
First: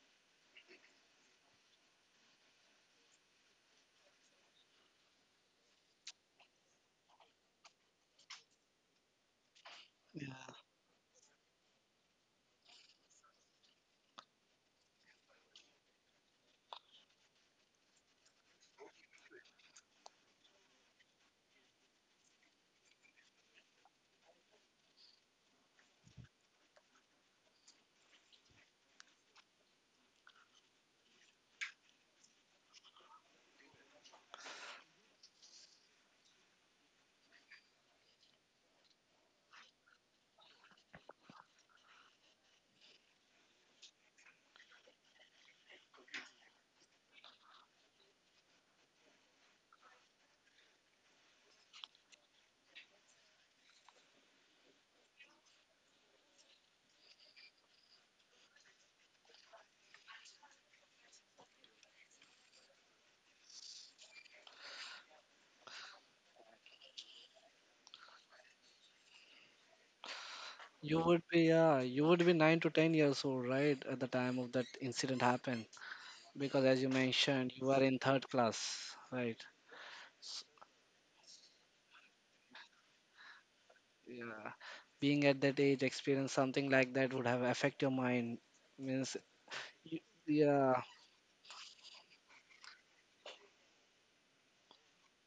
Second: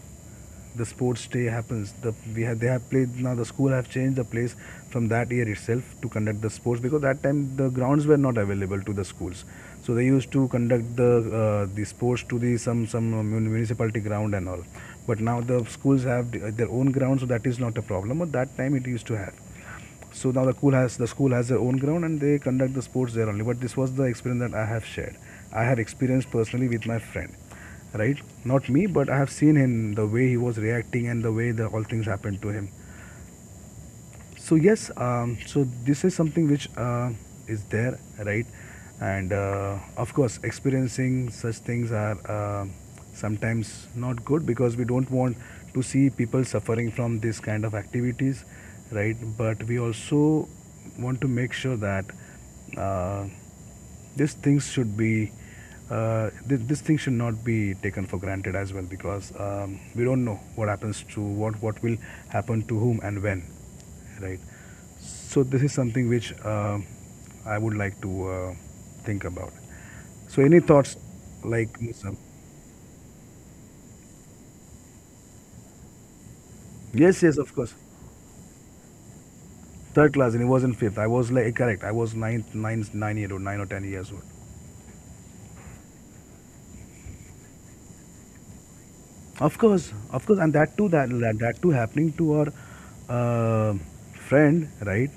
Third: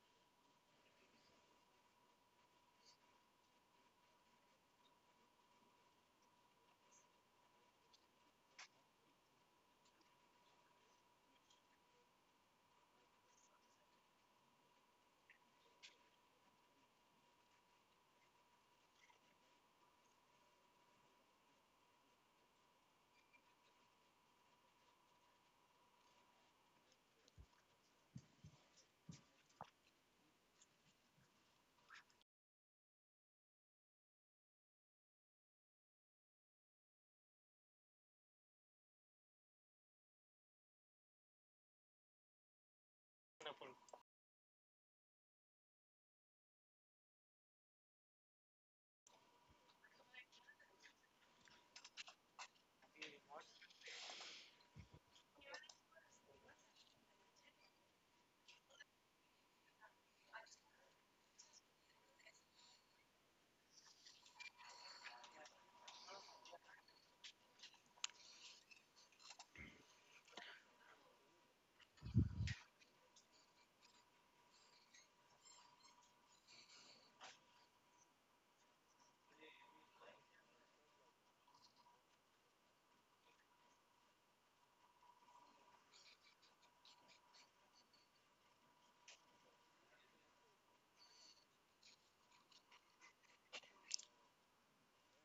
Speaker 1: the sports day happens, they have played now. The school have changed the place from that year itself to conduct the sports because that time the grounds were not available to the schools. So they used to
Speaker 2: Yeah.
Speaker 1: conduct the sports to the some municipality ground and all. But now the schools have their own ground, so that is not a problem. But that time it used to have. So now the school has their own ground and they conduct the sports there only. But this was the experience that I have shared. I have experienced personally with my friend, right? Not me, but I have seen him the way he was reacting and the way the all things happened to him. So yes, so this is something which is there, right? And Of course, experiencing such things are sometimes not good because we don't want to see people suffering from this kind of activities, right? But we also want to make sure that uh, these things should these things should not be taken for granted as well because we don't know what happens to what will happen to whom and when, right? So this is something which I would like to think about. So any
Speaker 2: You would
Speaker 1: thoughts
Speaker 2: be yeah,
Speaker 1: like
Speaker 2: you would be
Speaker 1: Musab?
Speaker 2: 9 to 10 years old, right, at the time of that incident happened. Because as you
Speaker 1: Yes,
Speaker 2: mentioned,
Speaker 1: yes,
Speaker 2: you
Speaker 1: of
Speaker 2: are
Speaker 1: course.
Speaker 2: in third class, right?
Speaker 1: Third class, and it wasn't fifth. I was like correct. I was 9 year old, 9 or 10 years old.
Speaker 2: Yeah. Being at that age, experience something like that would have affect your mind. Means you,
Speaker 1: Of course, and
Speaker 2: yeah,
Speaker 1: that too, that too happening to our friend, right?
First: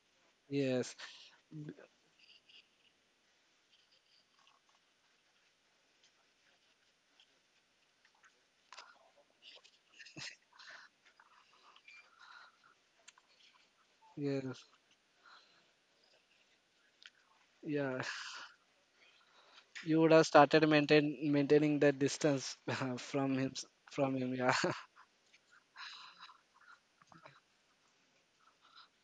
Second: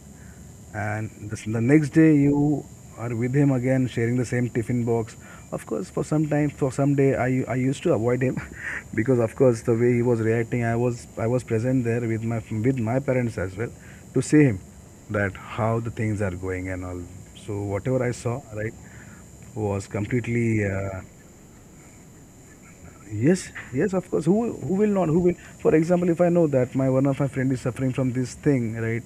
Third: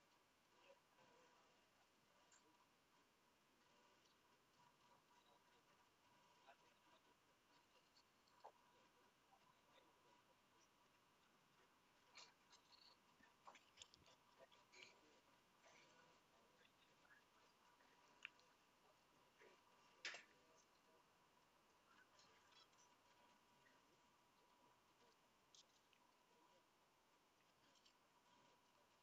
Speaker 2: yes,
Speaker 1: And the next day you are with him again, sharing the same tiffin box. Of course, for some time, for some day, I used to avoid him because, of course, the way he was reacting, I was present there with my parents as well to see him,
Speaker 2: yes,
Speaker 1: that how the things are going and all. So whatever
Speaker 2: yeah.
Speaker 1: I saw, right, was
Speaker 2: You would have
Speaker 1: completely
Speaker 2: started maintaining that distance from
Speaker 1: yes,
Speaker 2: him
Speaker 1: yes, of
Speaker 2: from
Speaker 1: course.
Speaker 2: him, yeah.
Speaker 1: Who will not? Who will? For example, if I know that my one of my friend is suffering from this thing, right,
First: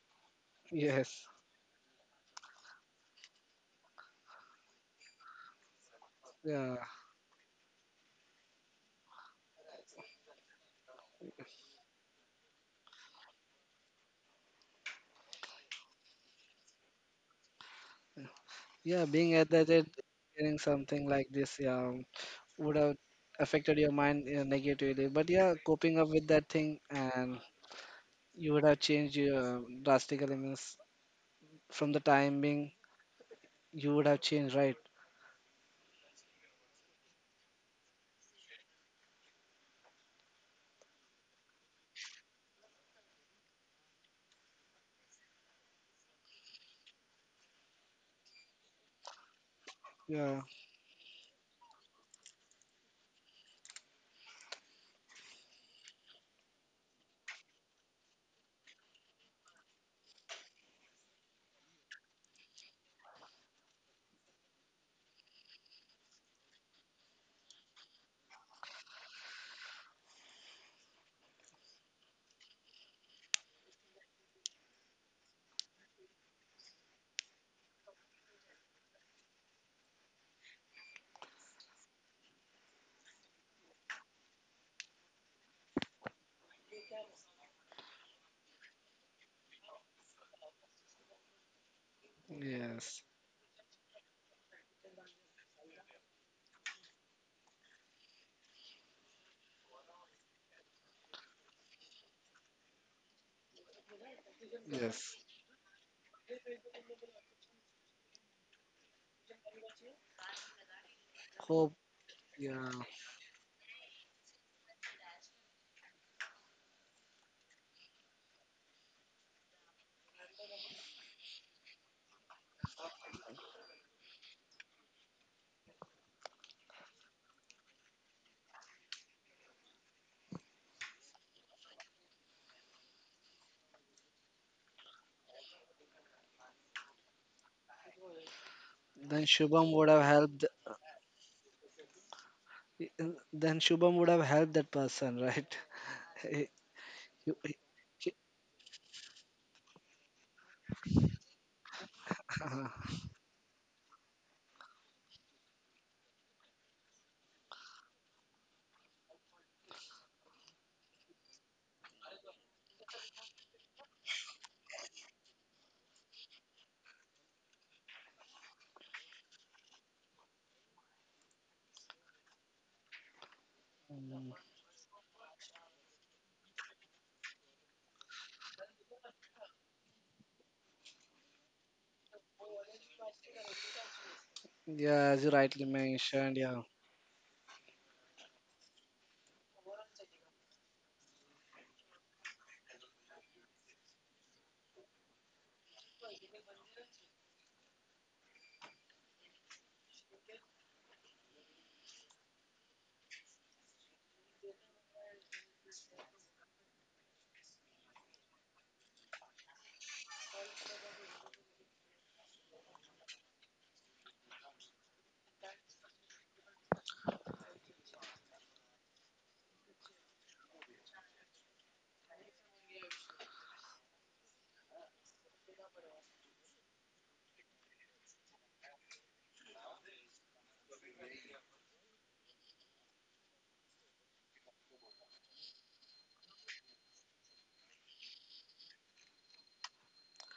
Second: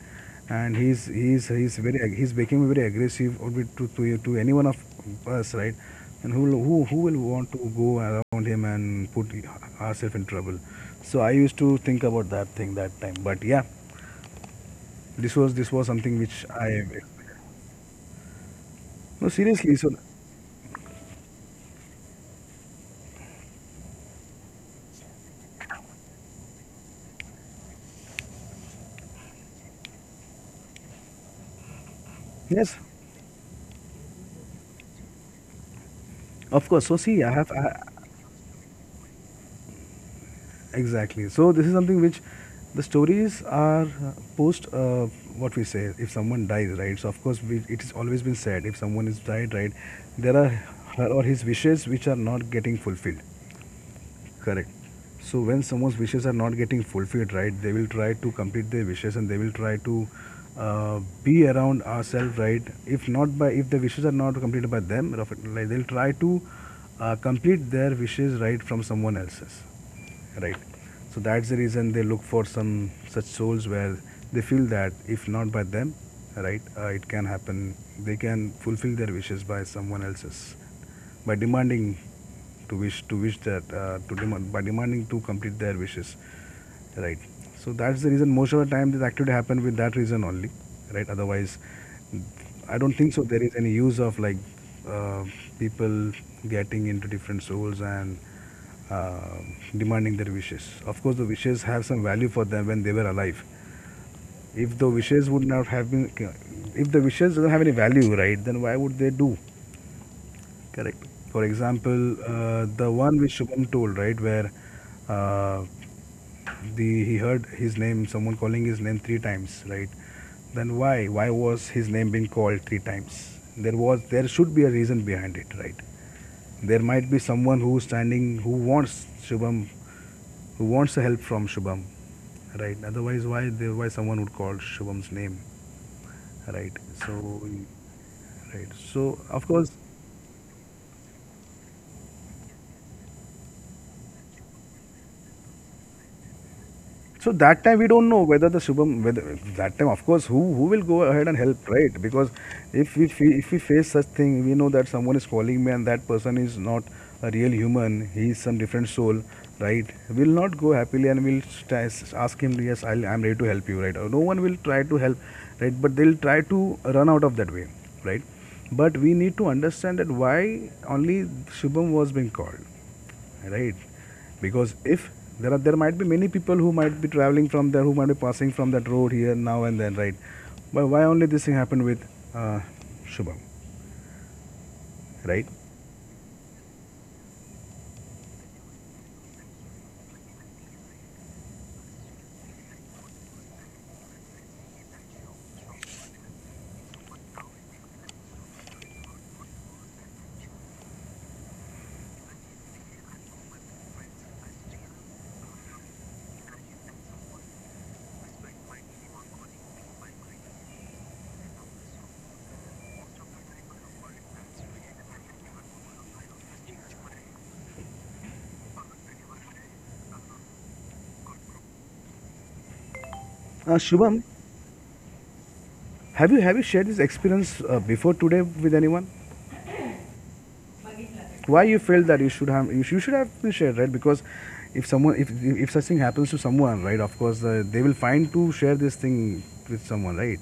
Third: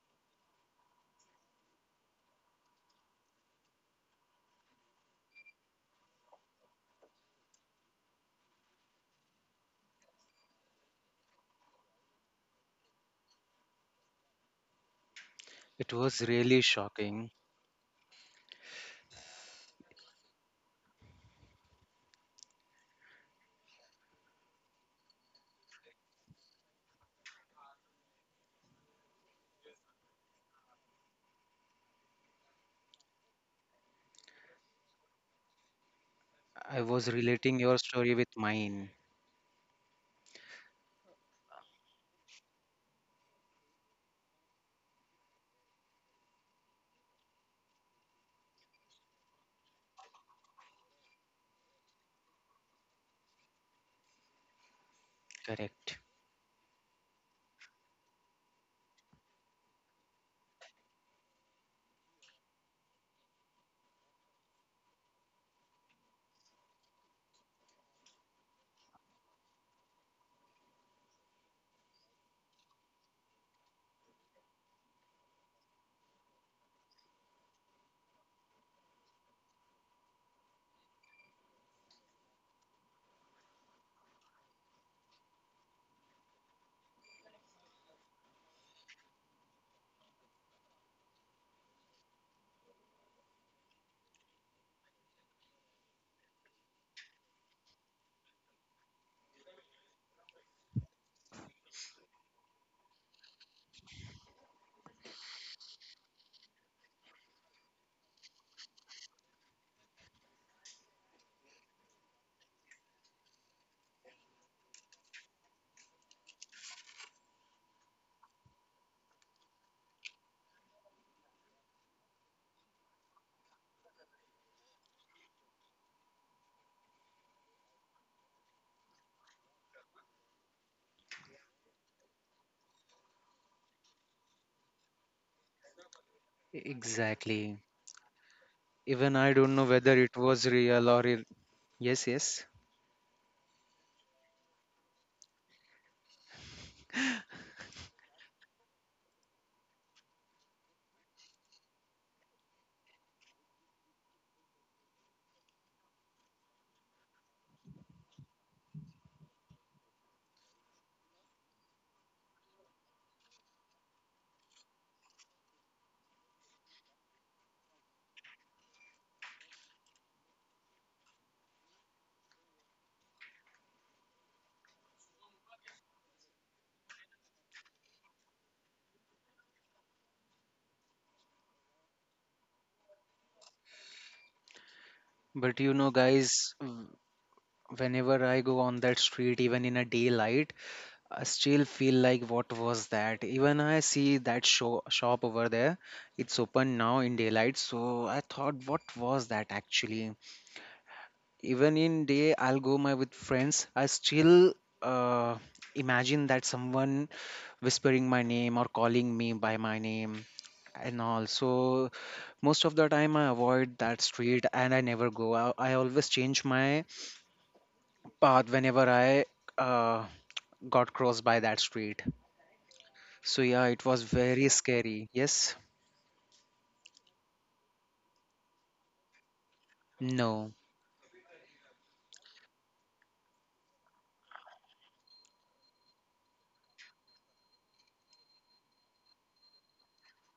Speaker 1: and
Speaker 2: Yes.
Speaker 1: he's becoming very aggressive or to any one of us, right, and
Speaker 2: Yeah.
Speaker 1: who will want to go around him and put ourselves in trouble? So I used to think about that thing that time, but yeah, this was
Speaker 3: it was
Speaker 1: something which
Speaker 3: really
Speaker 1: I,
Speaker 3: shocking.
Speaker 2: Yeah, being
Speaker 1: no,
Speaker 2: at that
Speaker 1: seriously.
Speaker 2: age,
Speaker 1: So
Speaker 2: hearing something like this would have affected your mind negatively. But yeah, coping up with that thing and you would have changed your drastically means from the time being
Speaker 1: yes,
Speaker 2: you would have changed, right?
Speaker 1: of
Speaker 3: I
Speaker 1: course. So
Speaker 3: was
Speaker 1: see,
Speaker 3: relating your story with mine.
Speaker 1: exactly. So this is something which the stories are post what we say if someone dies, right? So of course it has always been said if someone is died, right, there
Speaker 2: Yeah.
Speaker 1: are her or his wishes which are not getting fulfilled. Correct. So when
Speaker 3: Correct.
Speaker 1: someone's wishes are not getting fulfilled, right, they will try to complete their wishes and they will try to be around ourselves, right? If the wishes are not completed by them, like they'll try to complete their wishes right from someone else's, right, so that's the reason they look for some such souls where they feel that if not by them, right, it can happen they can fulfill their wishes by someone else's, by demanding to wish that to demand by demanding to complete their wishes, right, so that's the reason most of the time this actually happen with that reason only, right. Otherwise I don't
Speaker 2: Yes.
Speaker 1: think so there is any use of like uh, people getting into different souls and uh, demanding their wishes. Of course, the wishes have some value for them when they were alive. If the
Speaker 2: Yes.
Speaker 1: wishes would not have been, if the wishes don't have any value, right, then why would they do? Correct. For
Speaker 2: Hope.
Speaker 1: example,
Speaker 2: Yeah.
Speaker 1: the one which Shubham told, right, where uh, the he heard his name, someone calling his name three times, right? Then why? Why was his name being called three times? There should be a reason behind it, right? There might be someone who's standing who wants Shubham, who wants the help from Shubham, right? Otherwise, why someone would call Shubham's name, right? So,
Speaker 3: Exactly.
Speaker 1: right. So
Speaker 3: Even
Speaker 2: Then
Speaker 3: I
Speaker 1: of
Speaker 3: don't
Speaker 1: course,
Speaker 3: know
Speaker 2: Shubham would
Speaker 3: whether
Speaker 2: have
Speaker 3: it
Speaker 2: helped.
Speaker 3: was real or yes, yes.
Speaker 2: eh, Then Shubham would have helped that person, right? He-
Speaker 1: so
Speaker 2: he-
Speaker 1: that time we don't
Speaker 2: he-
Speaker 1: know whether the Shubham, whether that time of course who will go ahead and help, right? Because if we face such thing, we know that someone is calling me and that person is not a real human. He is some different soul, right? We'll not go happily and we'll try, ask him, yes, I'm ready to help you, right? Or no one will try to help, right? But they'll try to run out of that way, right? But we need to understand that why only Shubham was being called, right,
Speaker 2: Mm,
Speaker 1: because if there are there might be many people who might be traveling from there who might be passing from that road here now and then, right, but why only this thing happened with uh, Shubham,
Speaker 2: yeah, as you
Speaker 1: right?
Speaker 3: But
Speaker 2: rightly
Speaker 3: you know guys,
Speaker 2: mentioned. Yeah.
Speaker 3: whenever I go on that street, even in a daylight, I still feel like what was that? Even I see that shop over there, it's open now in daylight. So I thought, what was that actually? Even in day, I'll go my with friends. I still uh, imagine that someone whispering my name or calling me by my name and all. So most of the time I avoid that street and I never go. I always change my path whenever I uh, got crossed by that street. So yeah, it was
Speaker 1: Shubham,
Speaker 3: very scary. Yes?
Speaker 1: have you shared this experience before today with anyone?
Speaker 3: No.
Speaker 1: Why you felt that you should have been shared, right? Because if someone if such thing happens to someone, right, of course they will find to share this thing with someone, right?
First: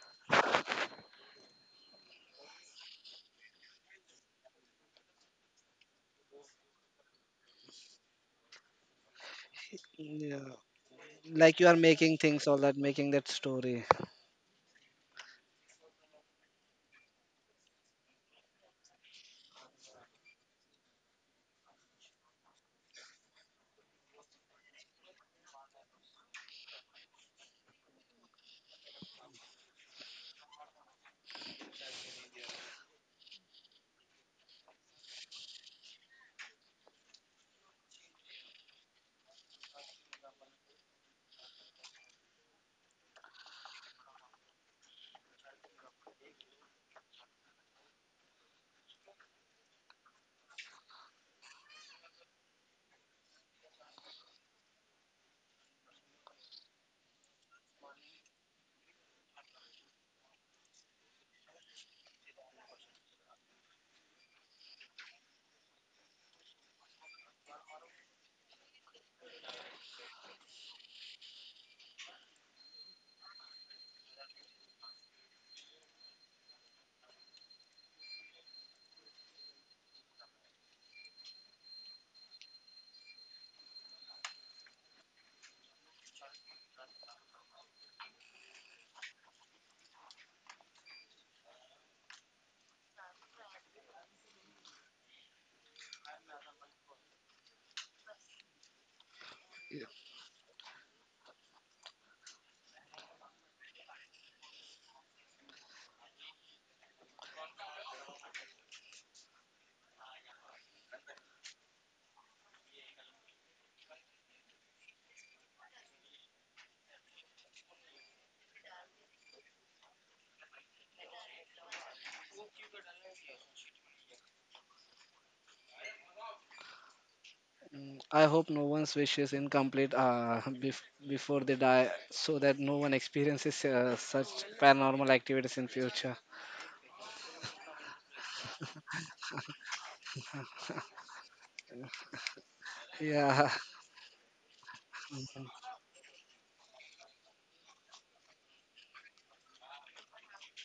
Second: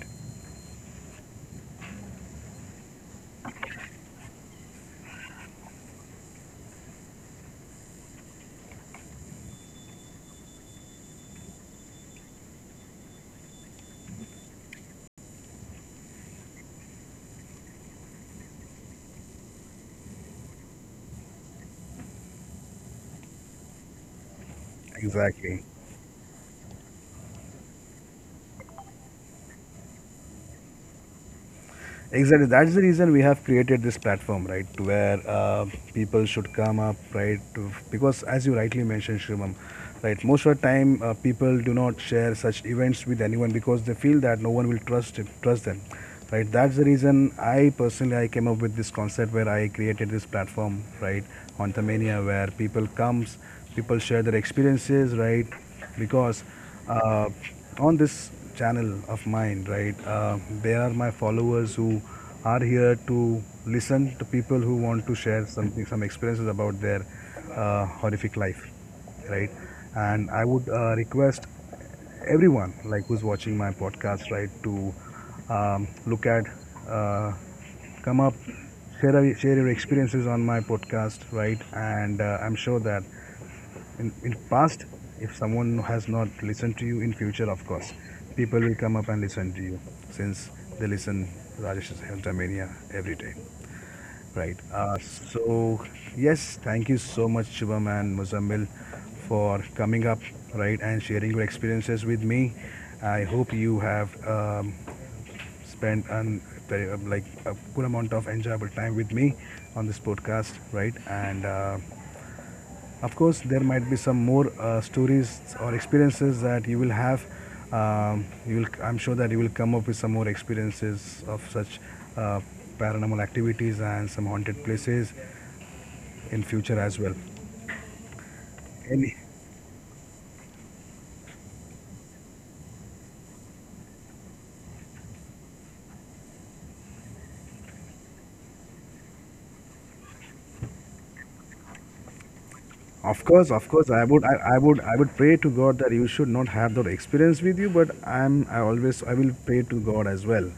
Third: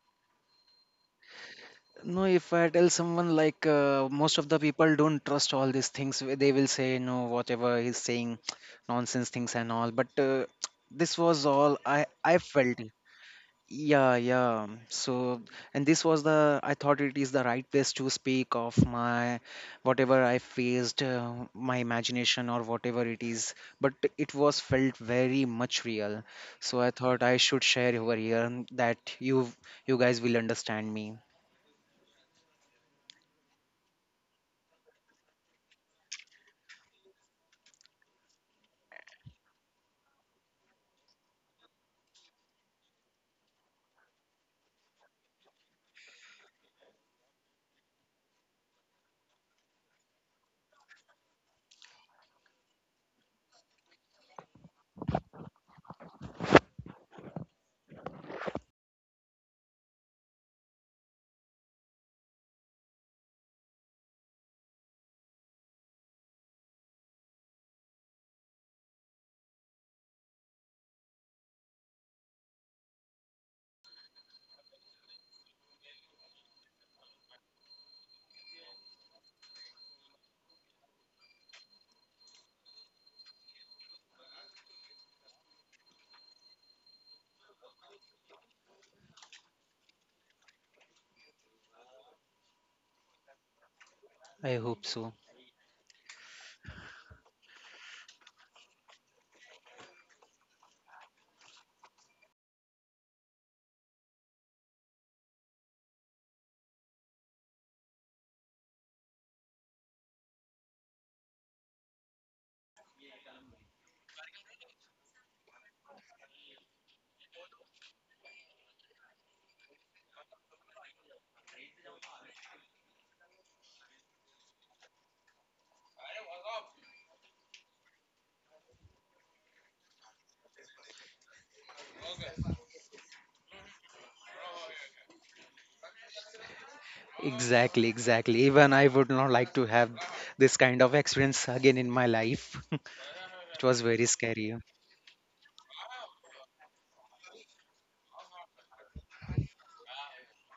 Speaker 3: No, if I tell someone like most of the people don't trust all these things, they will say no, whatever he's saying, nonsense things and all. But
Speaker 2: Yeah.
Speaker 3: this was
Speaker 2: Like you
Speaker 3: all
Speaker 2: are
Speaker 3: I
Speaker 2: making
Speaker 3: I
Speaker 2: things, all
Speaker 3: felt.
Speaker 2: that, making that story.
Speaker 3: Yeah, yeah. So, and this was the, I thought it is the right place to speak of my whatever I faced, my imagination or whatever it is, but it was felt very
Speaker 1: Exactly.
Speaker 3: much real. So I thought I should share over here and that you guys will understand me.
Speaker 1: Exactly. That's the reason we have created this platform, right, to where people should come up, right? Because as you rightly mentioned, Shrimam, right, most of the time people do not share such events with anyone because they feel that no one will trust it, trust them, right? That's the reason I personally I came up with this concept where I created this platform, right, on Thamania, where people comes, people share their experiences, right, because uh, on this channel of mine, right? They are my followers who are here to listen to people who want to share something, some experiences about their horrific life, right? And I would request everyone, like who's watching my podcast, right, to um, look at, uh, come up, share your experiences on my podcast, right? And I'm sure that in past if someone has not listened to you, in future of course people will come up and listen to you since they listen Rajesh Mania every day,
Speaker 3: I
Speaker 1: right?
Speaker 3: hope so.
Speaker 1: So yes, thank you so much, Shubham and Muzammil, for coming up, right, and sharing your experiences with me. I hope you have spent an like a good amount of enjoyable time with me on this podcast, right? And of course, there might be some more stories or experiences that you will have. You will, I'm sure that you will come up with some more experiences of such uh, paranormal activities and some haunted places in future as well.
Speaker 2: Mm, I hope no one's wish
Speaker 1: Any,
Speaker 2: is incomplete before they die so that no one experiences such paranormal activities in future.
Speaker 3: Exactly, exactly. Even I would not like to have this kind of experience again in my life.
Speaker 2: Yeah.
Speaker 1: of
Speaker 3: It was
Speaker 1: course,
Speaker 3: very scary.
Speaker 1: I would pray to God that you should not have that experience with you. I always, I will pray to God as well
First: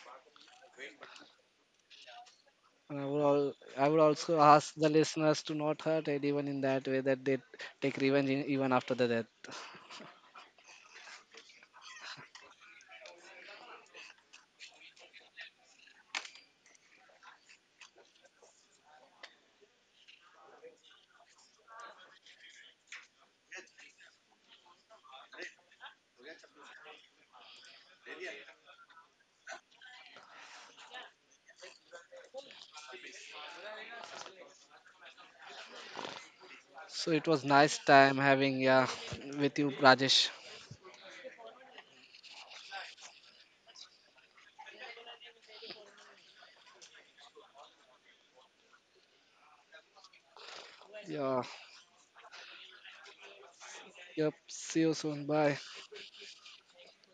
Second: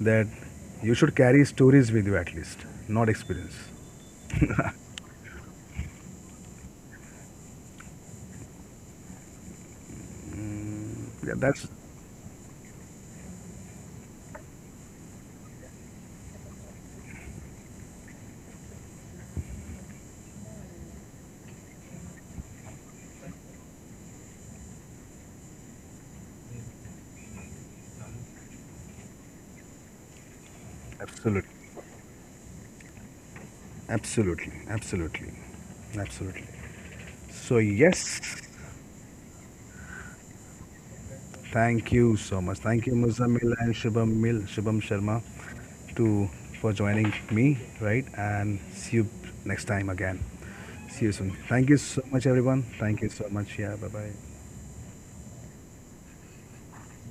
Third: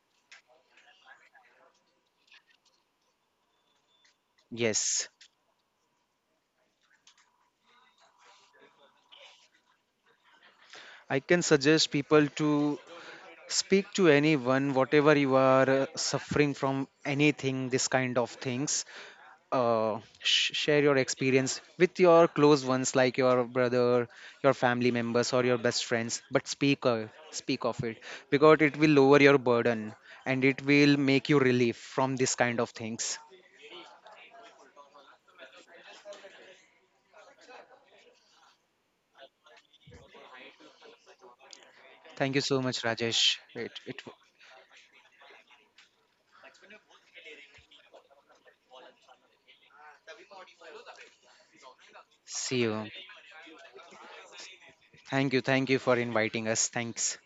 Speaker 1: that you should carry stories with you at least, not experience.
Speaker 2: I would also ask the
Speaker 3: Yes.
Speaker 2: listeners to not hurt anyone in that way that they take revenge in, even after the death.
Speaker 1: Mm,
Speaker 3: I can
Speaker 1: yeah, that's
Speaker 3: suggest people to speak to anyone, whatever you are suffering from, anything, this kind of things. Share your experience with your close ones, like your brother, your family members, or your best friends. But speak of it because it will lower your burden and it will make you
Speaker 1: absolutely.
Speaker 3: relief from this kind of things.
Speaker 1: Absolutely, absolutely, absolutely.
Speaker 2: So it was
Speaker 1: So
Speaker 2: nice time
Speaker 1: yes,
Speaker 2: having, yeah, with you, Rajesh.
Speaker 1: thank you
Speaker 3: Thank you
Speaker 1: so
Speaker 3: so
Speaker 1: much.
Speaker 3: much,
Speaker 1: Thank you,
Speaker 3: Rajesh.
Speaker 1: Muzammil
Speaker 3: It,
Speaker 1: and
Speaker 3: it,
Speaker 1: Shubham Sharma, to for joining me, right? And see you next time again. See you soon.
Speaker 2: Yeah,
Speaker 1: Thank you so much,
Speaker 3: see
Speaker 1: everyone.
Speaker 3: you.
Speaker 1: Thank you so much. Yeah, bye
Speaker 2: yep.
Speaker 1: bye.
Speaker 2: See you
Speaker 3: Thank
Speaker 2: soon.
Speaker 3: you, thank
Speaker 2: Bye.
Speaker 3: you for inviting us. Thanks.